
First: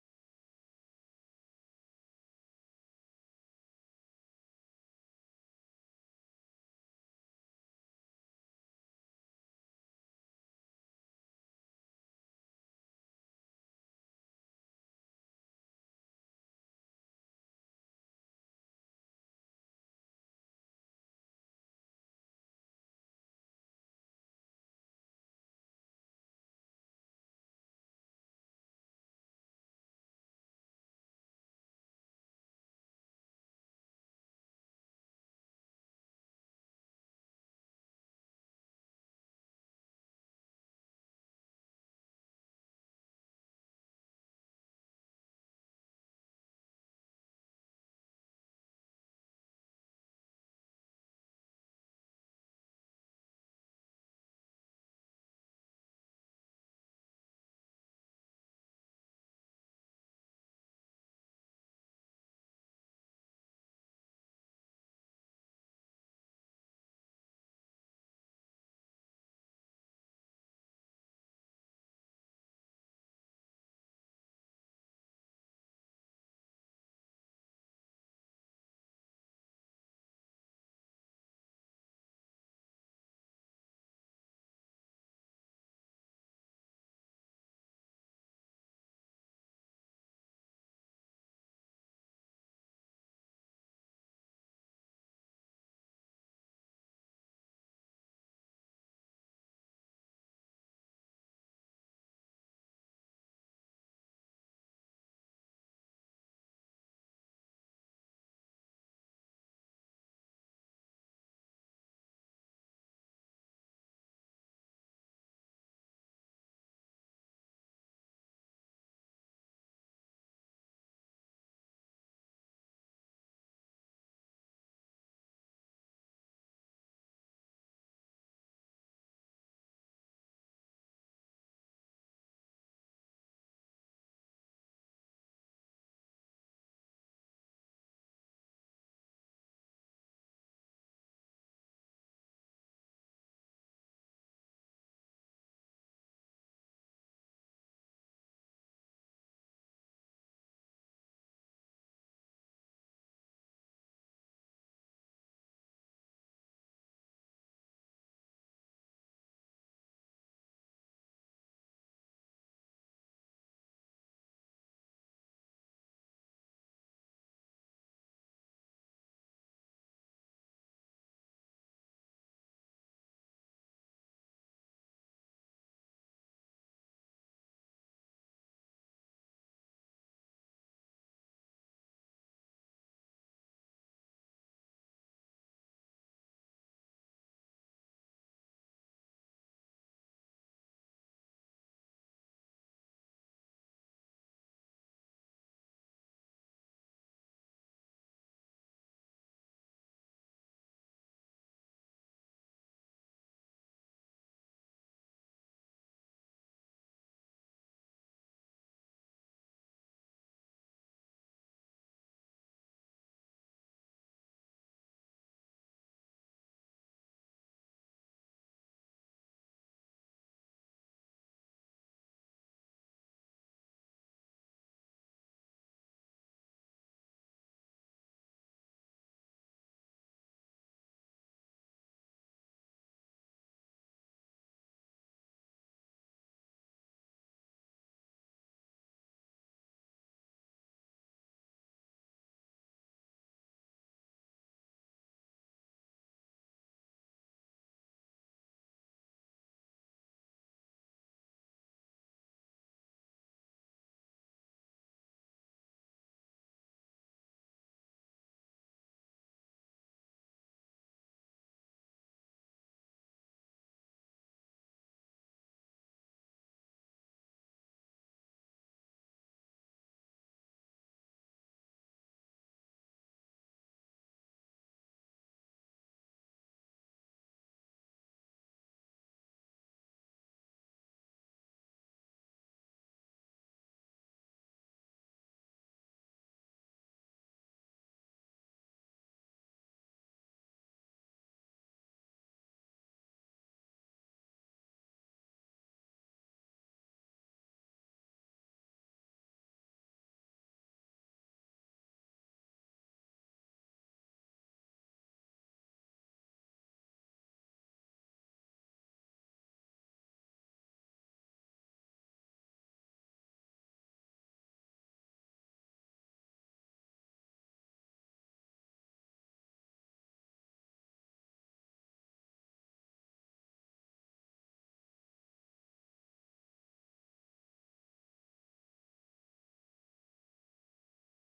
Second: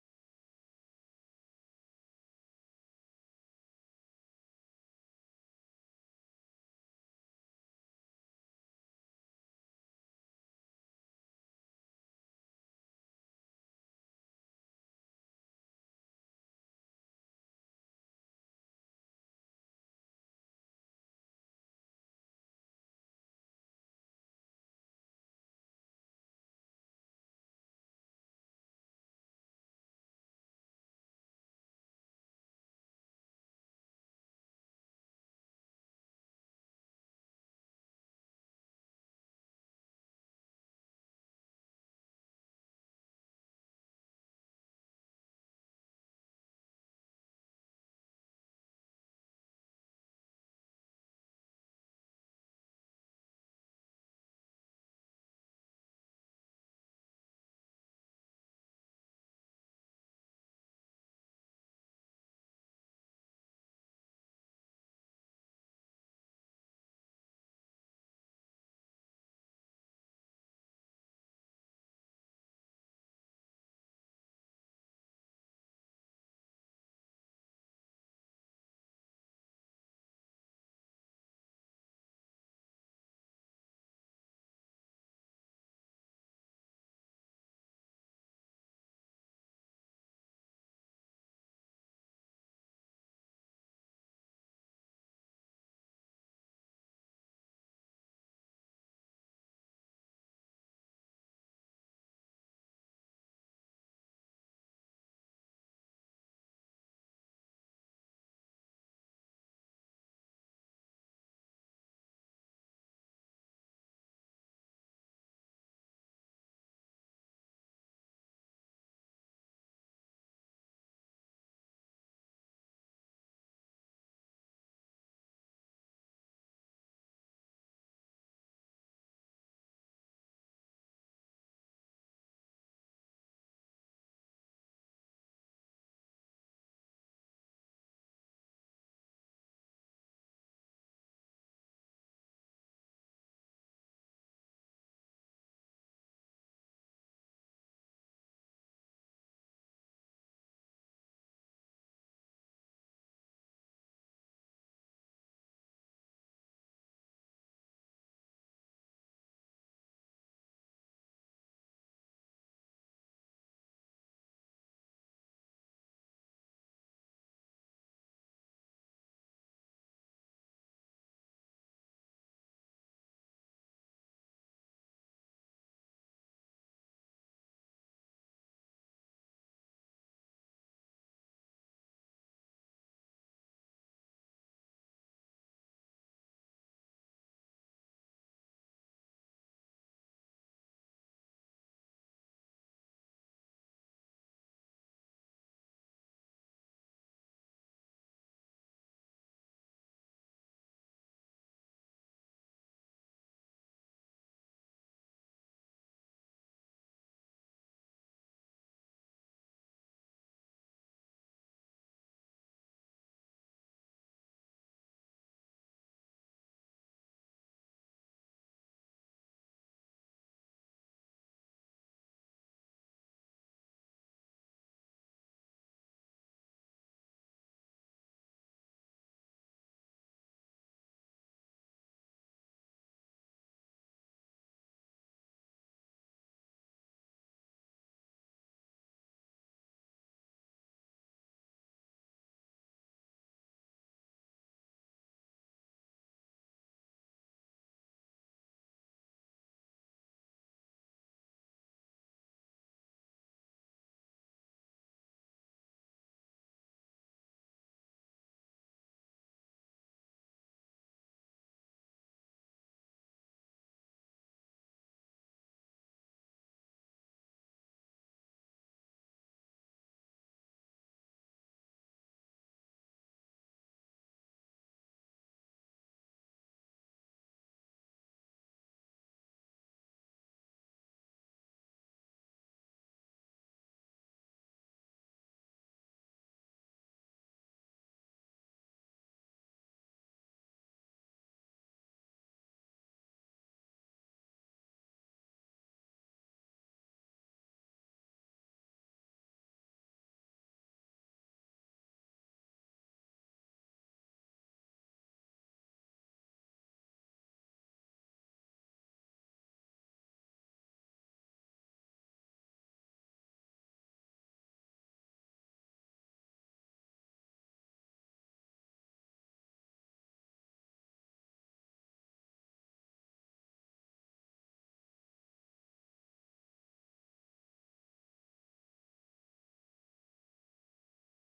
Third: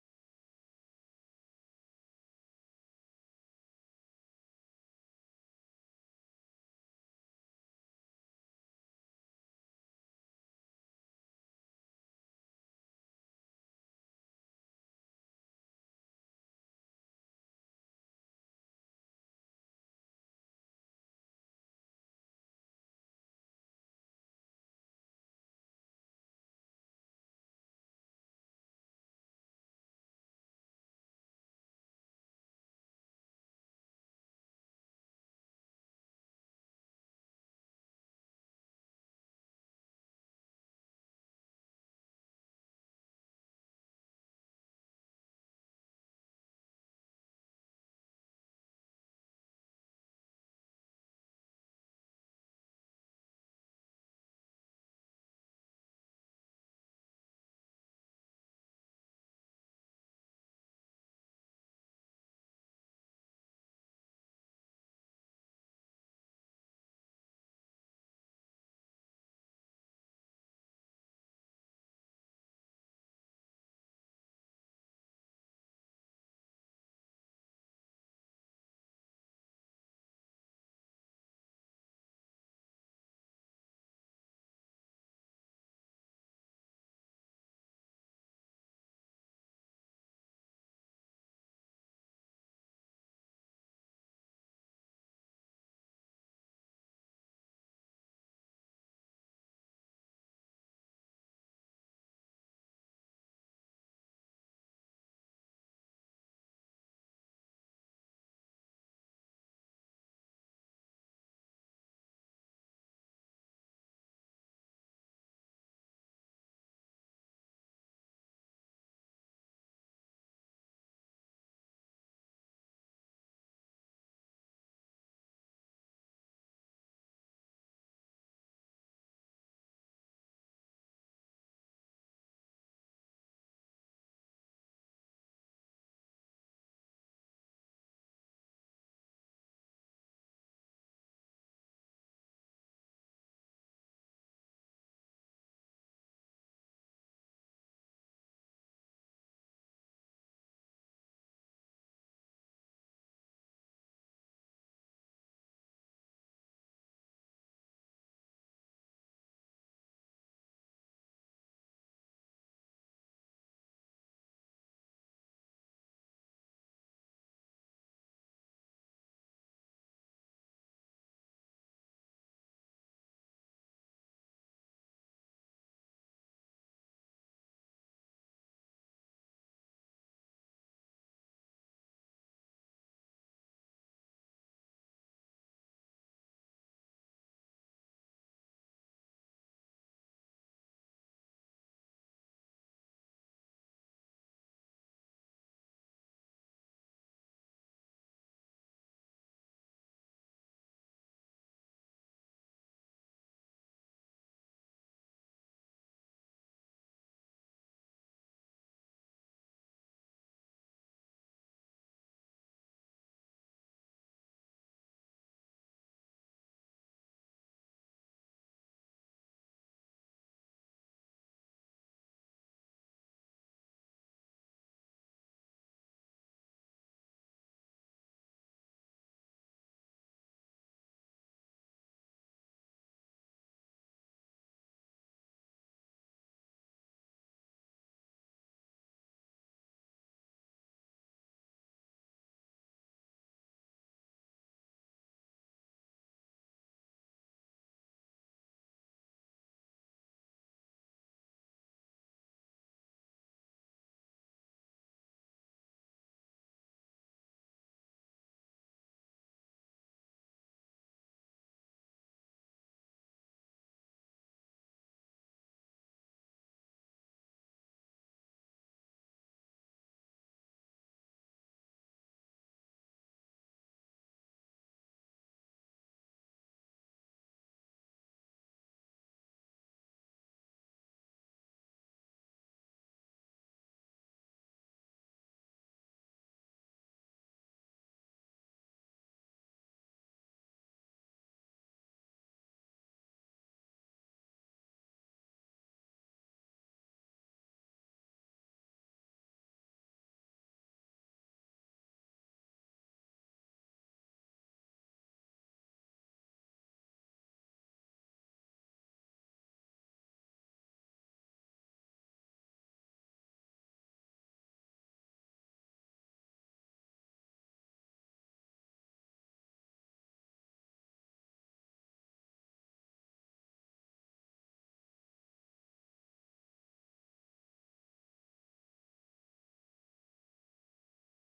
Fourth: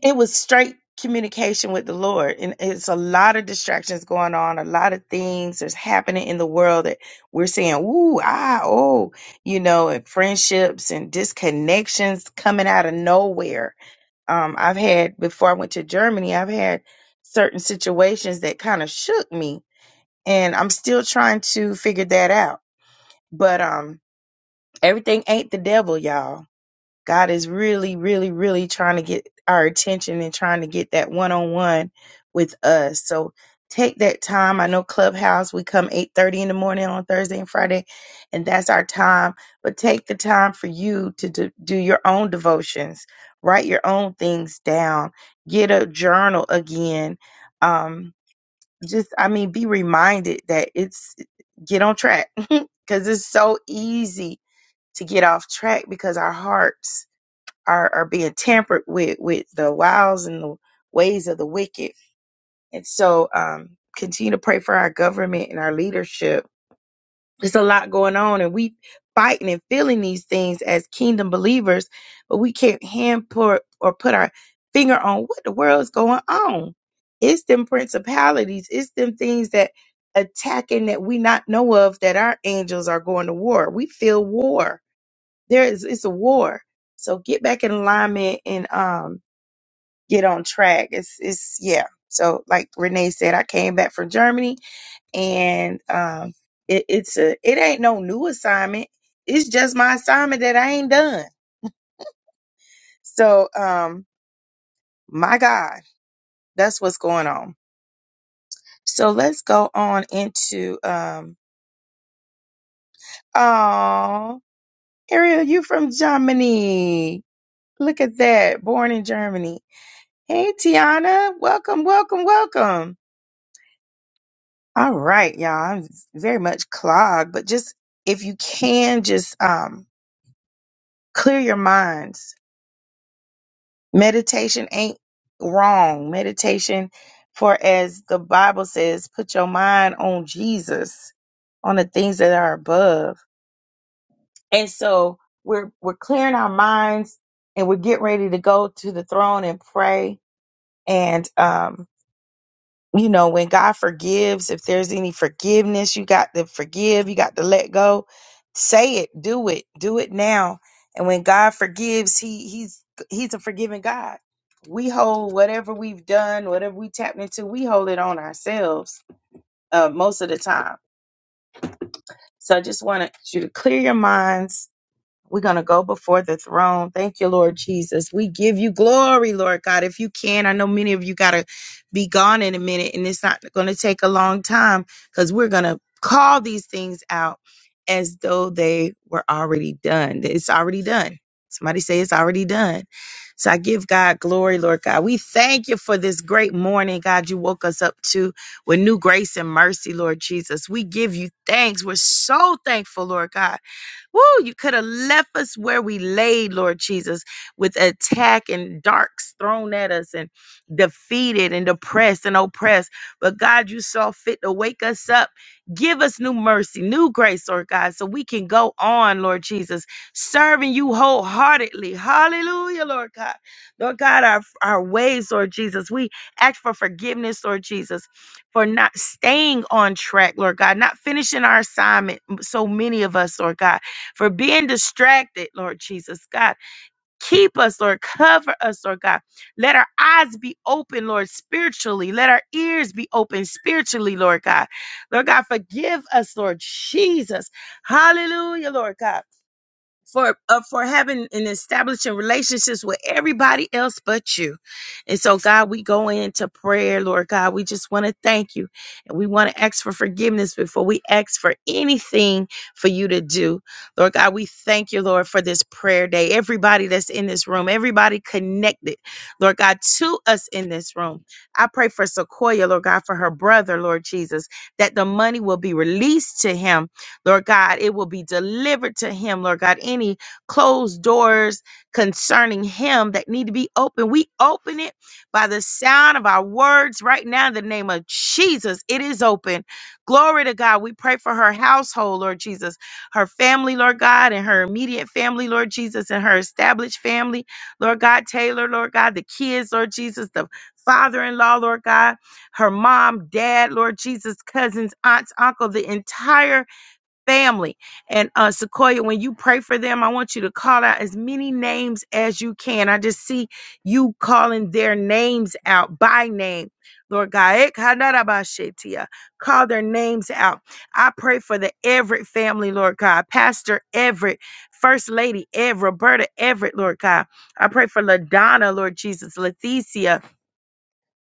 S1: it was straight communication with the Lord. And it's a lot of distractions going on, a lot of things that's happening in the world that we're saying, ooh, ah, oh, you know, and friendships and disconnections coming out of nowhere um, I've had before I went to Germany, I've had certain situations that kind of shook me, and I'm still trying to figure that out. But um, everything ain't the devil, y'all God is really, really, really trying to get our attention and trying to get that one on one with us. So take that time. I know Clubhouse, we come 8:30 in the morning on Thursday and Friday, and that's our time. But take the time for you to do, do your own devotions, write your own things down, get a journal again. Um, just I mean, be reminded that it's get on track because it's so easy to get off track because our hearts are, are being tampered with with the wiles and the ways of the wicked. And so um continue to pray for our government and our leadership. There's a lot going on and we fighting and feeling these things as kingdom believers, but we can't hand put or put our finger on what the world's going on. It's them principalities, it's them things that attacking that we not know of that our angels are going to war. We feel war there is it's a war. So get back in alignment and um get on track. It's it's yeah. So like Renee said, I came back from Germany and um it, it's a it ain't no new assignment. It's just my assignment that I ain't done. So um my God, that's what's going on. So let's go on into um oh Ariel, you from Germany. Look at that. Born in Germany. Hey, Tiana. Welcome, welcome, welcome. All right, y'all. I'm very much clogged, but just if you can, just um, clear your minds. Meditation ain't wrong. Meditation, for as the Bible says, put your mind on Jesus, on the things that are above. And so we're we're clearing our minds, and we're getting ready to go to the throne and pray. And um, you know, when God forgives, if there's any forgiveness, you got to forgive, you got to let go. Say it, do it, do it now. And when God forgives, he he's he's a forgiving God. We hold whatever we've done, whatever we tapped into, we hold it on ourselves uh, most of the time. So I just wanted you to clear your minds we're going to go before the throne. Thank you, Lord Jesus. We give you glory, Lord God. If you can, I know many of you got to be gone in a minute, and it's not going to take a long time because we're going to call these things out as though they were already done. It's already done. Somebody say it's already done. So I give God glory, Lord God. We thank you for this great morning, God. You woke us up to with new grace and mercy, Lord Jesus. We give you thanks. We're so thankful, Lord God Woo, you could have left us where we laid, Lord Jesus, with attack and darks thrown at us and defeated and depressed and oppressed. But God, you saw fit to wake us up. Give us new mercy, new grace, Lord God, so we can go on, Lord Jesus, serving you wholeheartedly. Hallelujah, Lord God. Lord God, our, our ways, Lord Jesus. We ask for forgiveness, Lord Jesus for not staying on track, Lord God, not finishing our assignment. So many of us, Lord God for being distracted, Lord Jesus. God, keep us, Lord. Cover us, Lord God. Let our eyes be open, Lord, spiritually. Let our ears be open spiritually, Lord God. Lord God, forgive us, Lord Jesus. Hallelujah, Lord God for uh, for having and establishing relationships with everybody else but you. And so God, we go into prayer, Lord God. We just want to thank you. And we want to ask for forgiveness before we ask for anything for you to do. Lord God, we thank you, Lord, for this prayer day. Everybody that's in this room, everybody connected, Lord God, to us in this room. I pray for Sequoia, Lord God, for her brother, Lord Jesus, that the money will be released to him Lord God, it will be delivered to him, Lord God. Any closed doors concerning him that need to be open, we open it by the sound of our words right now in the name of Jesus. It is open. Glory to God. We pray for her household, Lord Jesus, her family, Lord God, and her immediate family, Lord Jesus, and her established family, Lord God, Taylor, Lord God, the kids, Lord Jesus, the father in law, Lord God, her mom, dad, Lord Jesus, cousins, aunts, uncle, the entire family. And uh, Sequoia, when you pray for them, I want you to call out as many names as you can. I just see you calling their names out by name. Lord God, eh, kadarabashetia. call their names out. I pray for the Everett family, Lord God, Pastor Everett, First Lady Everett, Roberta Everett, Lord God. I pray for LaDonna, Lord Jesus, Leticia,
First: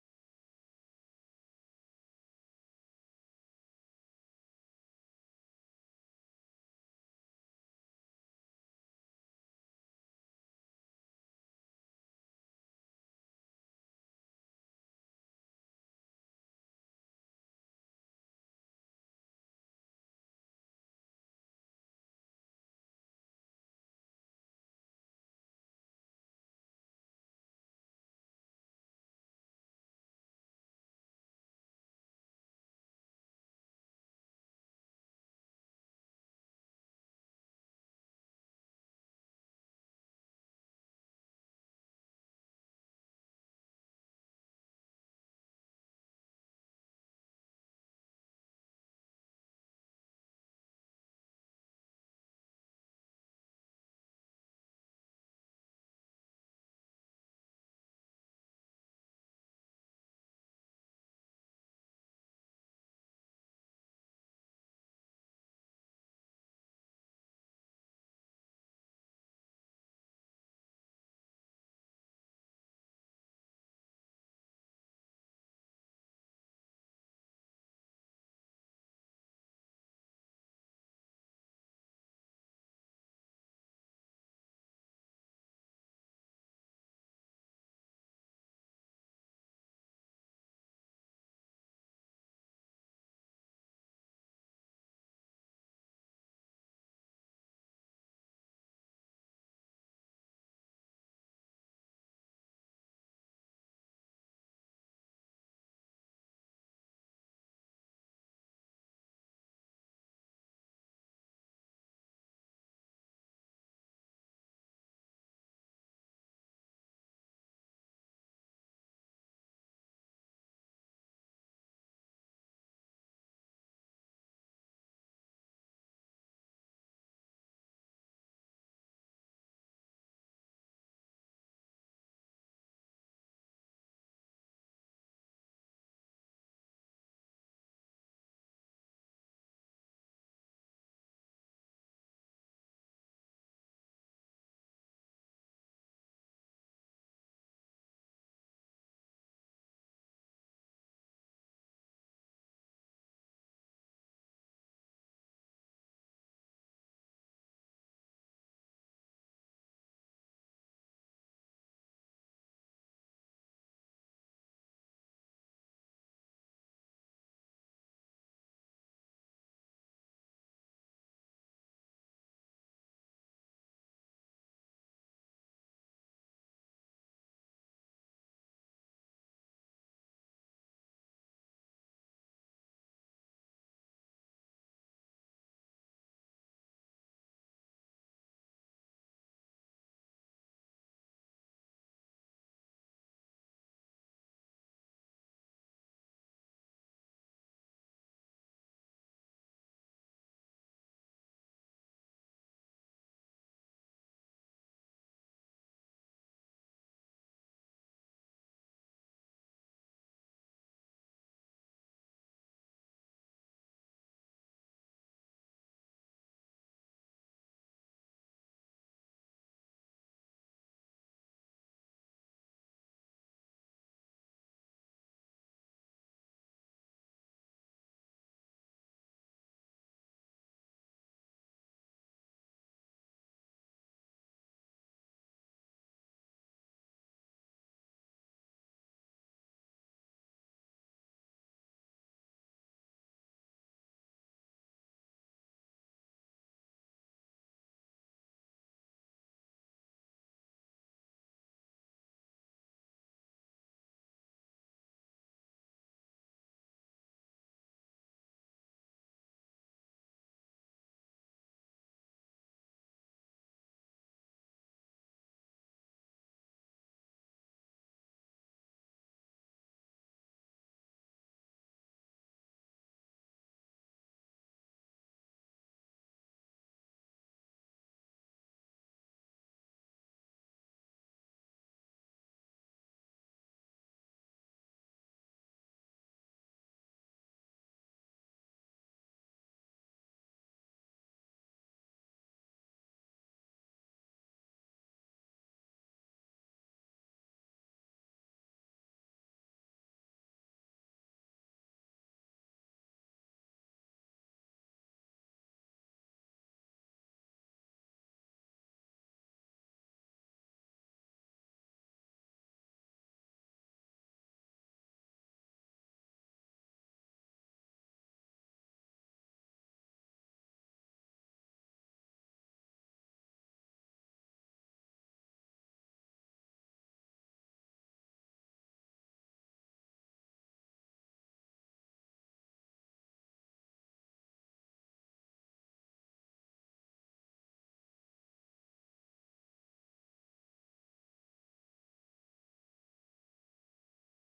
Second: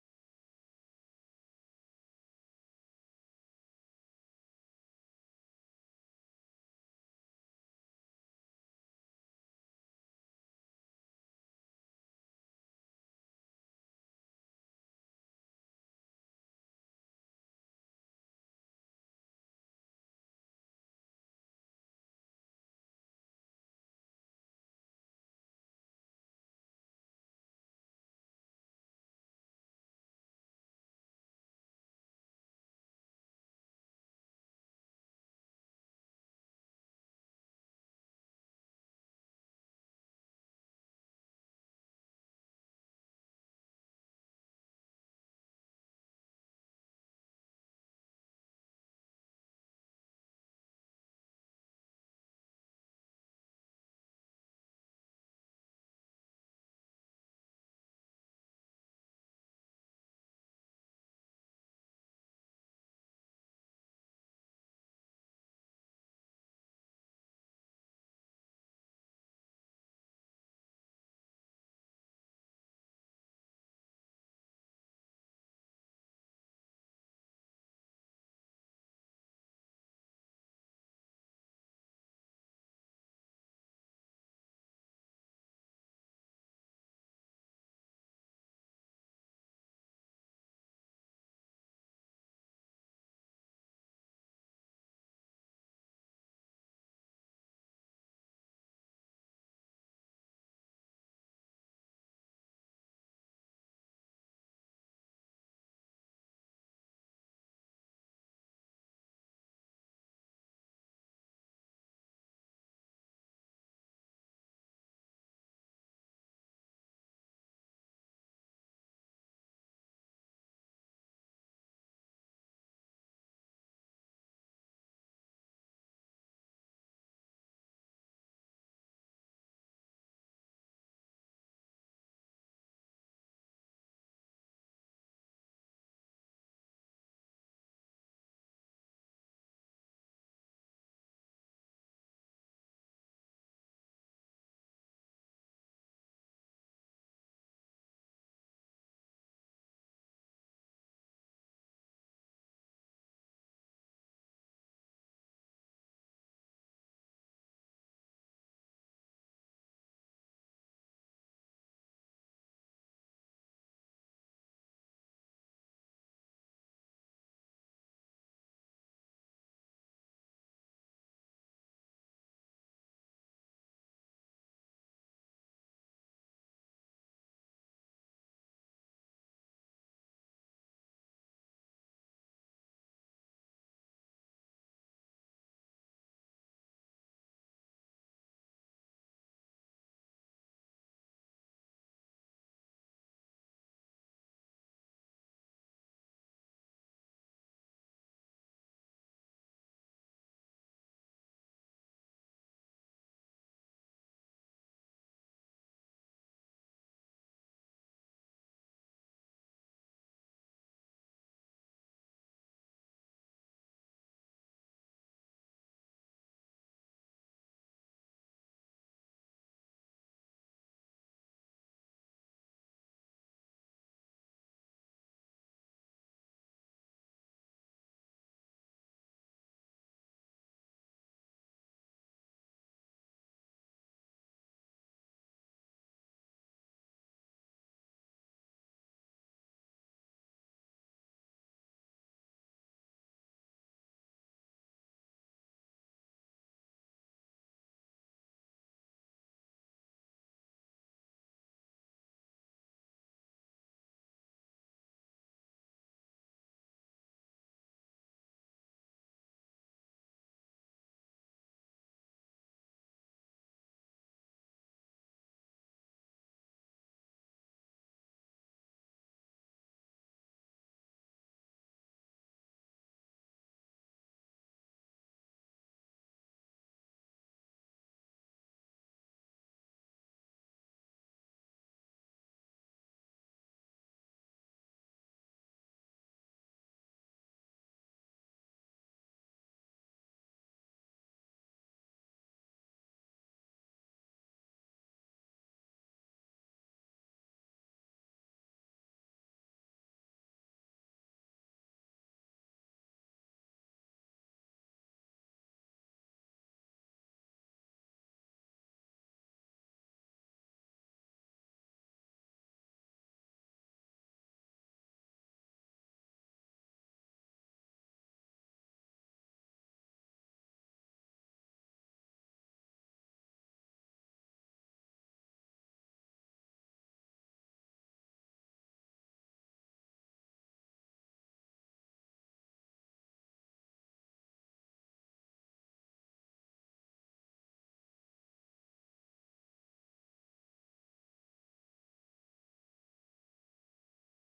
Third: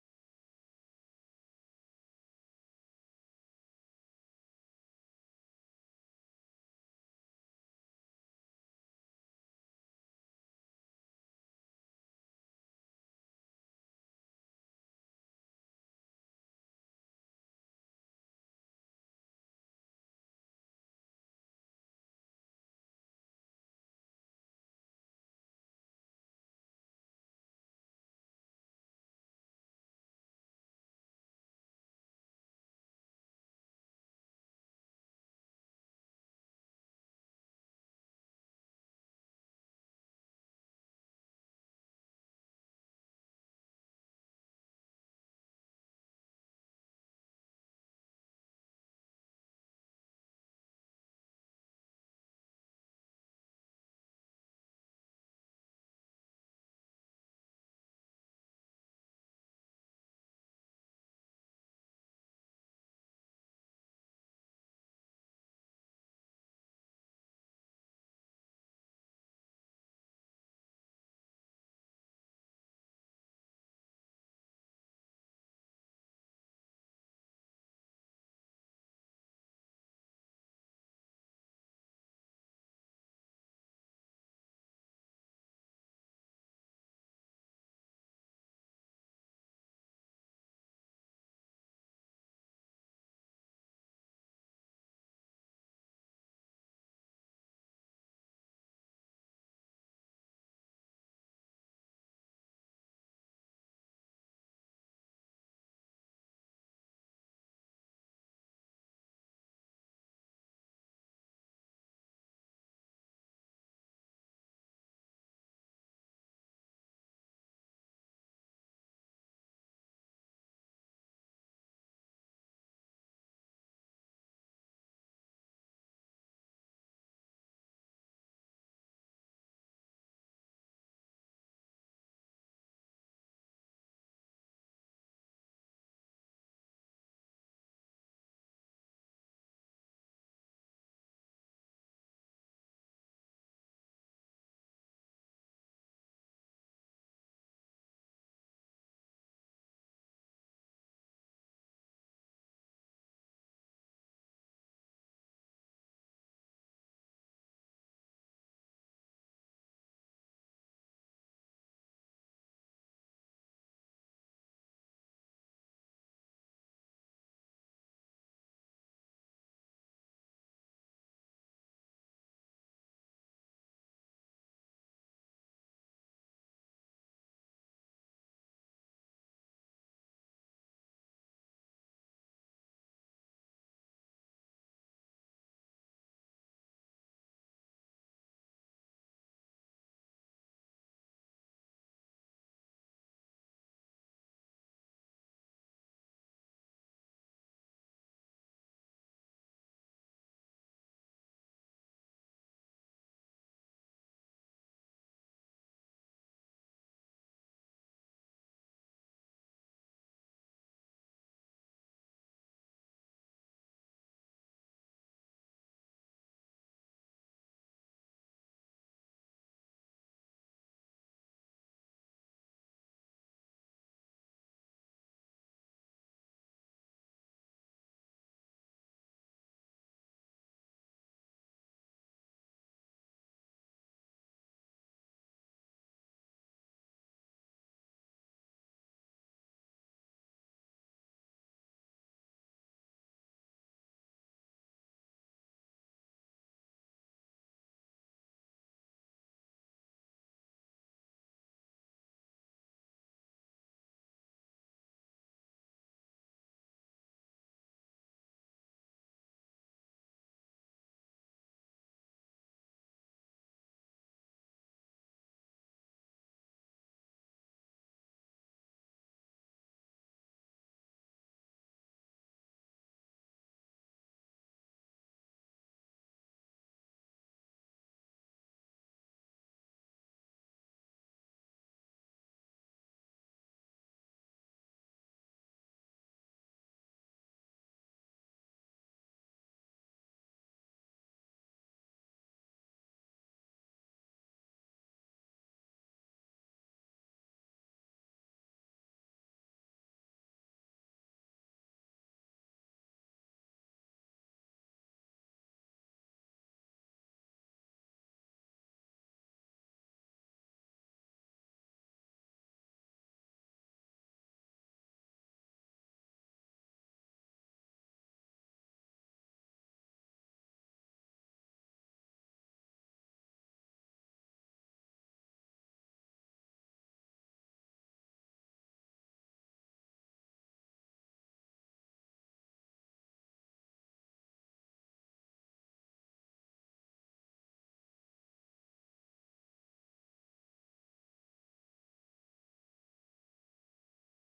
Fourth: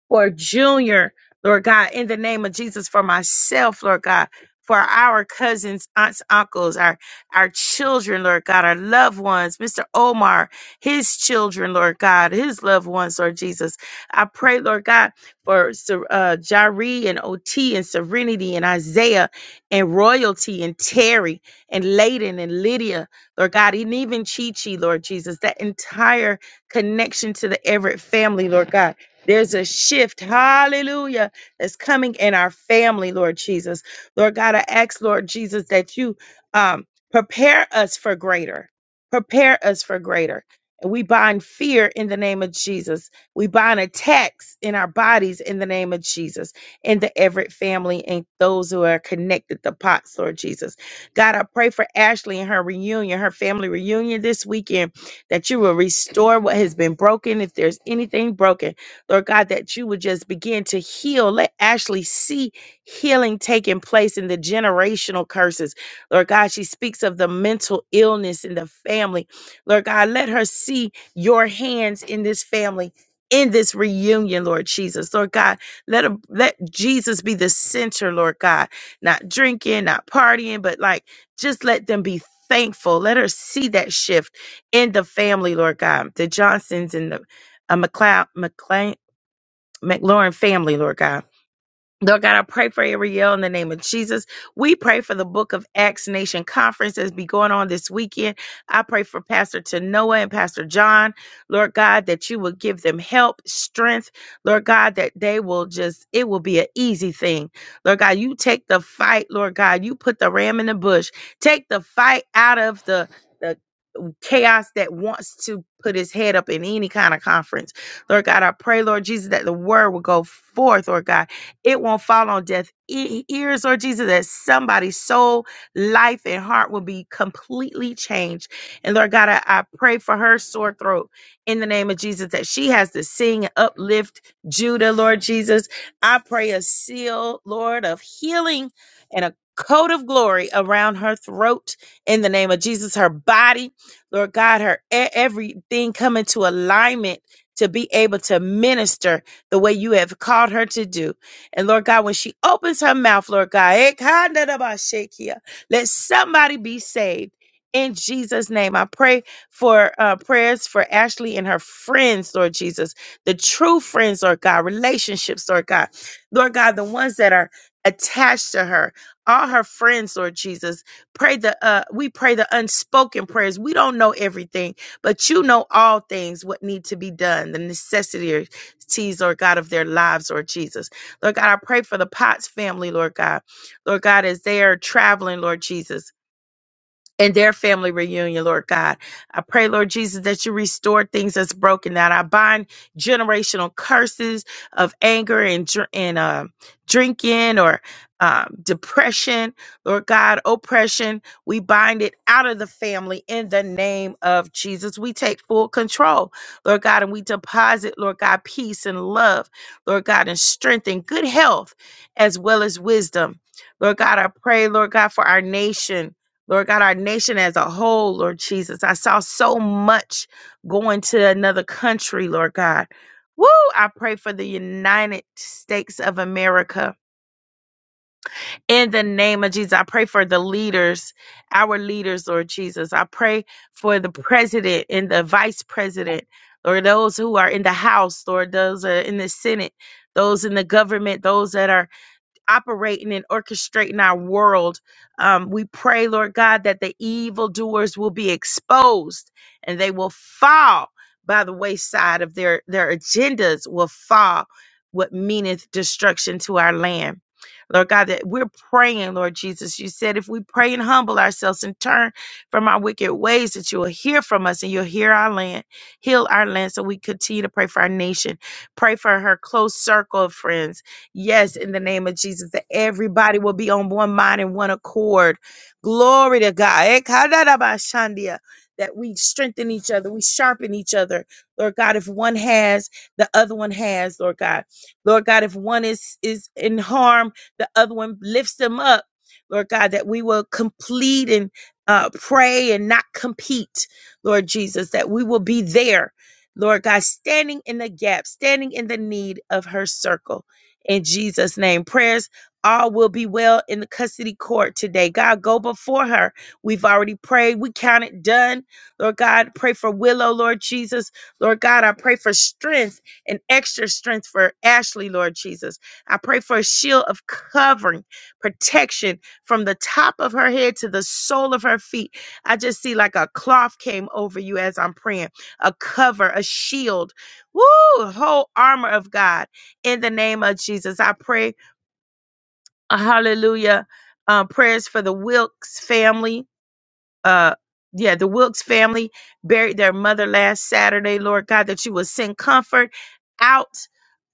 S1: for Junior, Lord God, in the name of Jesus, for myself, Lord God, for our cousins, aunts, uncles, our our children, Lord God, our loved ones, Mr. Omar, his children, Lord God, his loved ones, Lord Jesus. I pray, Lord God, for Ser- uh, Jari and OT and Serenity and Isaiah and Royalty and Terry and Layden and Lydia, Lord God, and even Chi Chi, Lord Jesus, that entire connection to the Everett family, Lord God. There's a shift, hallelujah, that's coming in our family, Lord Jesus. Lord God, I ask, Lord Jesus, that you um, prepare us for greater. Prepare us for greater. And we bind fear in the name of Jesus. We bind attacks in our bodies in the name of Jesus, in the Everett family and those who are connected to POTS, Lord Jesus. God, I pray for Ashley and her reunion, her family reunion this weekend, that you will restore what has been broken. If there's anything broken, Lord God, that you would just begin to heal. Let Ashley see healing taking place in the generational curses. Lord God, she speaks of the mental illness in the family. Lord God, let her see your hands in this family. In this reunion, Lord Jesus, Lord God, let her, let Jesus be the center, Lord God. Not drinking, not partying, but like just let them be thankful. Let her see that shift in the family, Lord God. The Johnsons and the uh, McLeod, McLaurin family, Lord God. Lord God, I pray for Ariel in the name of Jesus. We pray for the Book of Acts Nation Conference that's be going on this weekend. I pray for Pastor Tanoa and Pastor John, Lord God, that you will give them help, strength, Lord God, that they will just, it will be an easy thing. Lord God, you take the fight, Lord God, you put the ram in the bush, take the fight out of the the chaos that wants to put his head up in any kind of conference. Lord God, I pray, Lord Jesus, that the word will go forth, Lord God. It won't fall on deaf e- ears, Lord Jesus, that somebody's soul, life, and heart will be completely changed. And Lord God, I, I pray for her sore throat in the name of Jesus, that she has to sing and uplift Judah, Lord Jesus. I pray a seal, Lord, of healing and a coat of glory around her throat in the name of Jesus, her body. Lord God, her e- everything come into alignment to be able to minister the way you have called her to do. And Lord God, when she opens her mouth, Lord God, eh, kinda da ba shakia, let somebody be saved. In Jesus' name, I pray for uh, prayers for Ashley and her friends, Lord Jesus, the true friends, Lord God, relationships, Lord God, Lord God, the ones that are attached to her, all her friends, Lord Jesus, pray the uh we pray the unspoken prayers we don't know everything but you know all things what need to be done the necessities lord god of their lives lord jesus lord god i pray for the potts family lord god lord god as they are traveling lord jesus and their family reunion, Lord God. I pray, Lord Jesus, that you restore things that's broken, that I bind generational curses of anger and, dr- and um drinking or um, depression, Lord God, oppression. We bind it out of the family in the name of Jesus. We take full control, Lord God, and we deposit, Lord God, peace and love, Lord God, and strength and good health as well as wisdom. Lord God, I pray, Lord God, for our nation. Lord God, our nation as a whole, Lord Jesus. I saw so much going to another country, Lord God. Woo! I pray for the United States of America in the name of Jesus. I pray for the leaders, our leaders, Lord Jesus. I pray for the president and the vice president, Lord, those who are in the House, Lord, those are in the Senate, those in the government, those that are operating and orchestrating our world. Um, we pray, Lord God, that the evildoers will be exposed and they will fall by the wayside of their, their agendas will fall what meaneth destruction to our land. Lord God, that we're praying, Lord Jesus. You said if we pray and humble ourselves and turn from our wicked ways, that you will hear from us and you'll hear our land, heal our land. So we continue to pray for our nation, pray for her close circle of friends, Yes, in the name of Jesus, that everybody will be on one mind and one accord. Glory to God. Eh, kadarabashandia, That we strengthen each other, we sharpen each other. Lord God, if one has, the other one has, Lord God. Lord God, if one is is in harm, the other one lifts them up. Lord God, that we will complete and uh, pray and not compete, Lord Jesus, that we will be there, Lord God, standing in the gap, standing in the need of her circle in Jesus' name. Prayers all will be well in the custody court today. God, go before her. We've already prayed. We count it done. Lord God, pray for Willow, Lord Jesus. Lord God, I pray for strength and extra strength for Ashley, Lord Jesus. I pray for a shield of covering, protection from the top of her head to the sole of her feet. I just see like a cloth came over you as I'm praying, a cover, a shield. Woo! a Whole armor of God in the name of Jesus. I pray, uh, hallelujah, uh, prayers for the Wilkes family. Uh, yeah, the Wilkes family buried their mother last Saturday, Lord God, that you will send comfort out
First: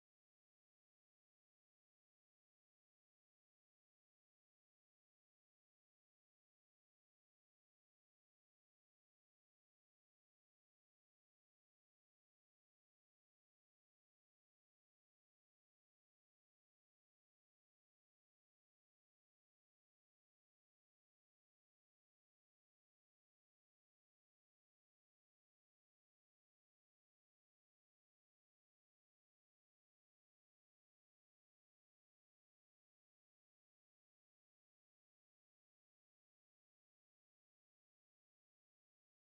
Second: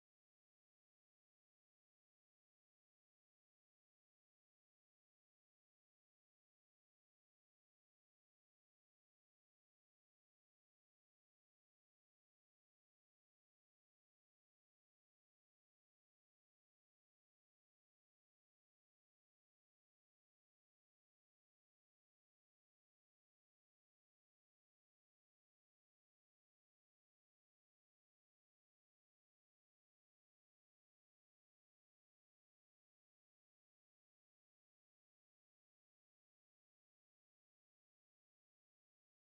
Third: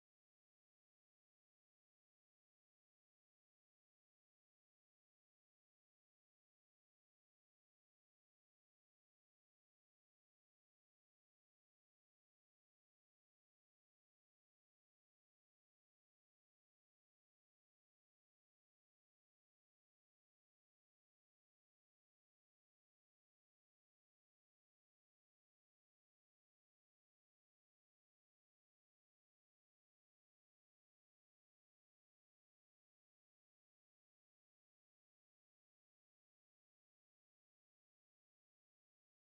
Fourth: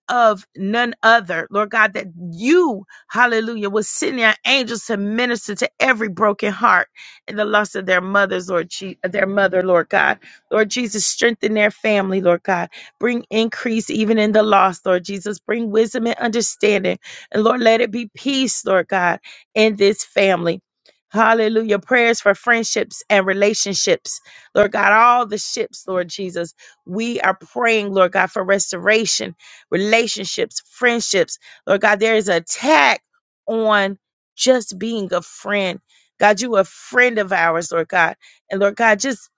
S1: of none other, Lord God, that you, hallelujah, will send your angels to minister to every broken heart and the loss of their mothers, Lord, Je- their mother, Lord God. Lord Jesus, strengthen their family, Lord God. Bring increase even in the loss, Lord Jesus. Bring wisdom and understanding. And Lord, let it be peace, Lord God, in this family. Hallelujah. Prayers for friendships and relationships. Lord God, all the ships, Lord Jesus. We are praying, Lord God, for restoration relationships, friendships. Lord God, there is an attack on just being a friend. God, you a friend of ours, Lord God. And Lord God, just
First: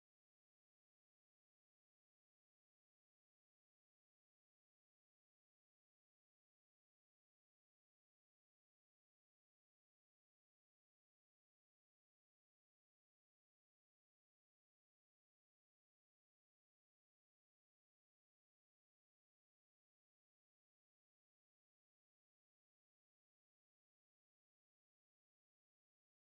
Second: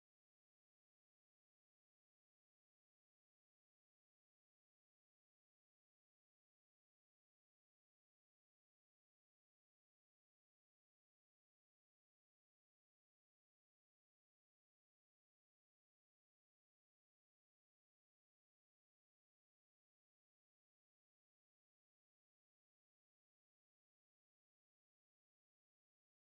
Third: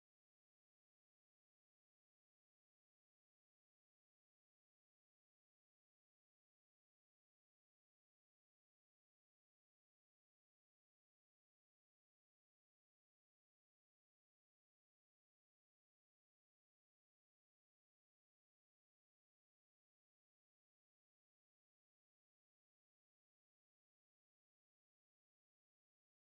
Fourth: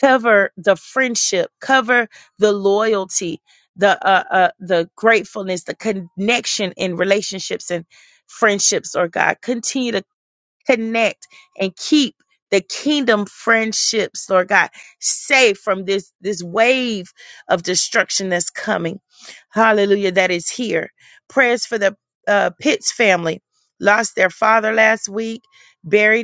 S1: cover the friendship, cover the loyalty, the uh, uh the gratefulness, the connection in relationships and friendships, Lord God. Continue to connect and keep the kingdom friendships, Lord God, safe from this this wave of destruction that's coming. Hallelujah, that is here. Prayers for the uh, Pitts family lost their father last week, buried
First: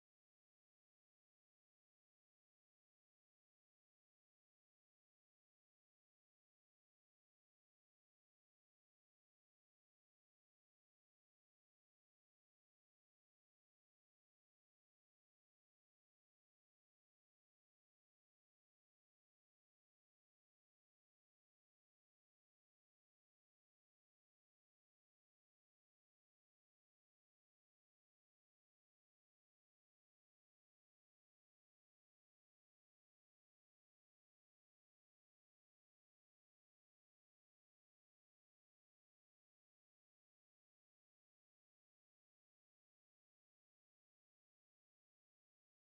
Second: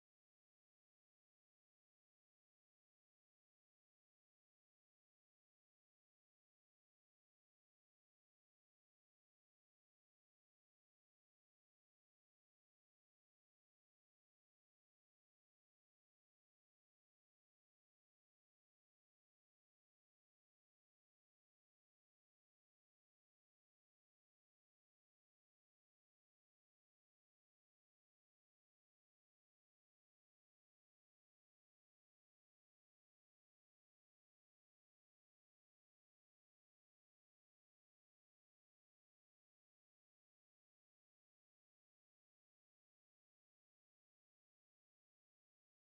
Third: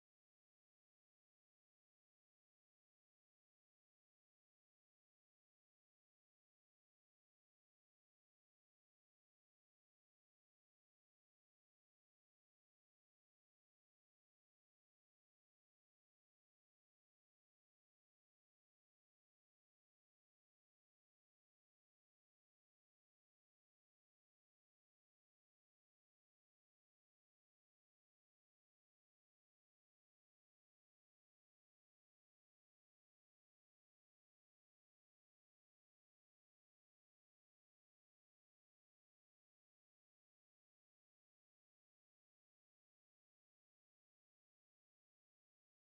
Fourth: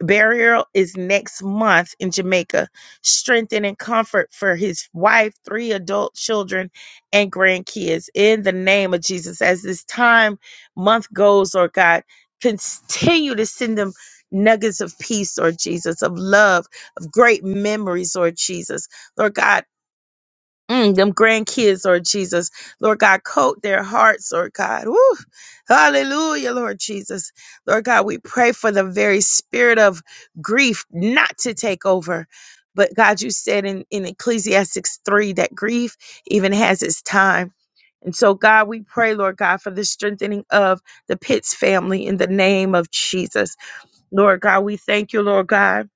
S1: burial is next month in Jamaica. Strengthen and comfort for his wife, three adult children, and grandkids in the name of Jesus. As this time month goes, Lord God, continue to send them nuggets of peace, Lord Jesus, of love, of great memories, Lord Jesus. Lord God, Mm, them grandkids, Lord Jesus. Lord God, coat their hearts, Lord God. Woo. Hallelujah, Lord Jesus. Lord God, we pray for the very spirit of grief not to take over. But God, you said in, in Ecclesiastes 3 that grief even has its time. And so, God, we pray, Lord God, for the strengthening of the Pitts family in the name of Jesus. Lord God, we thank you, Lord God.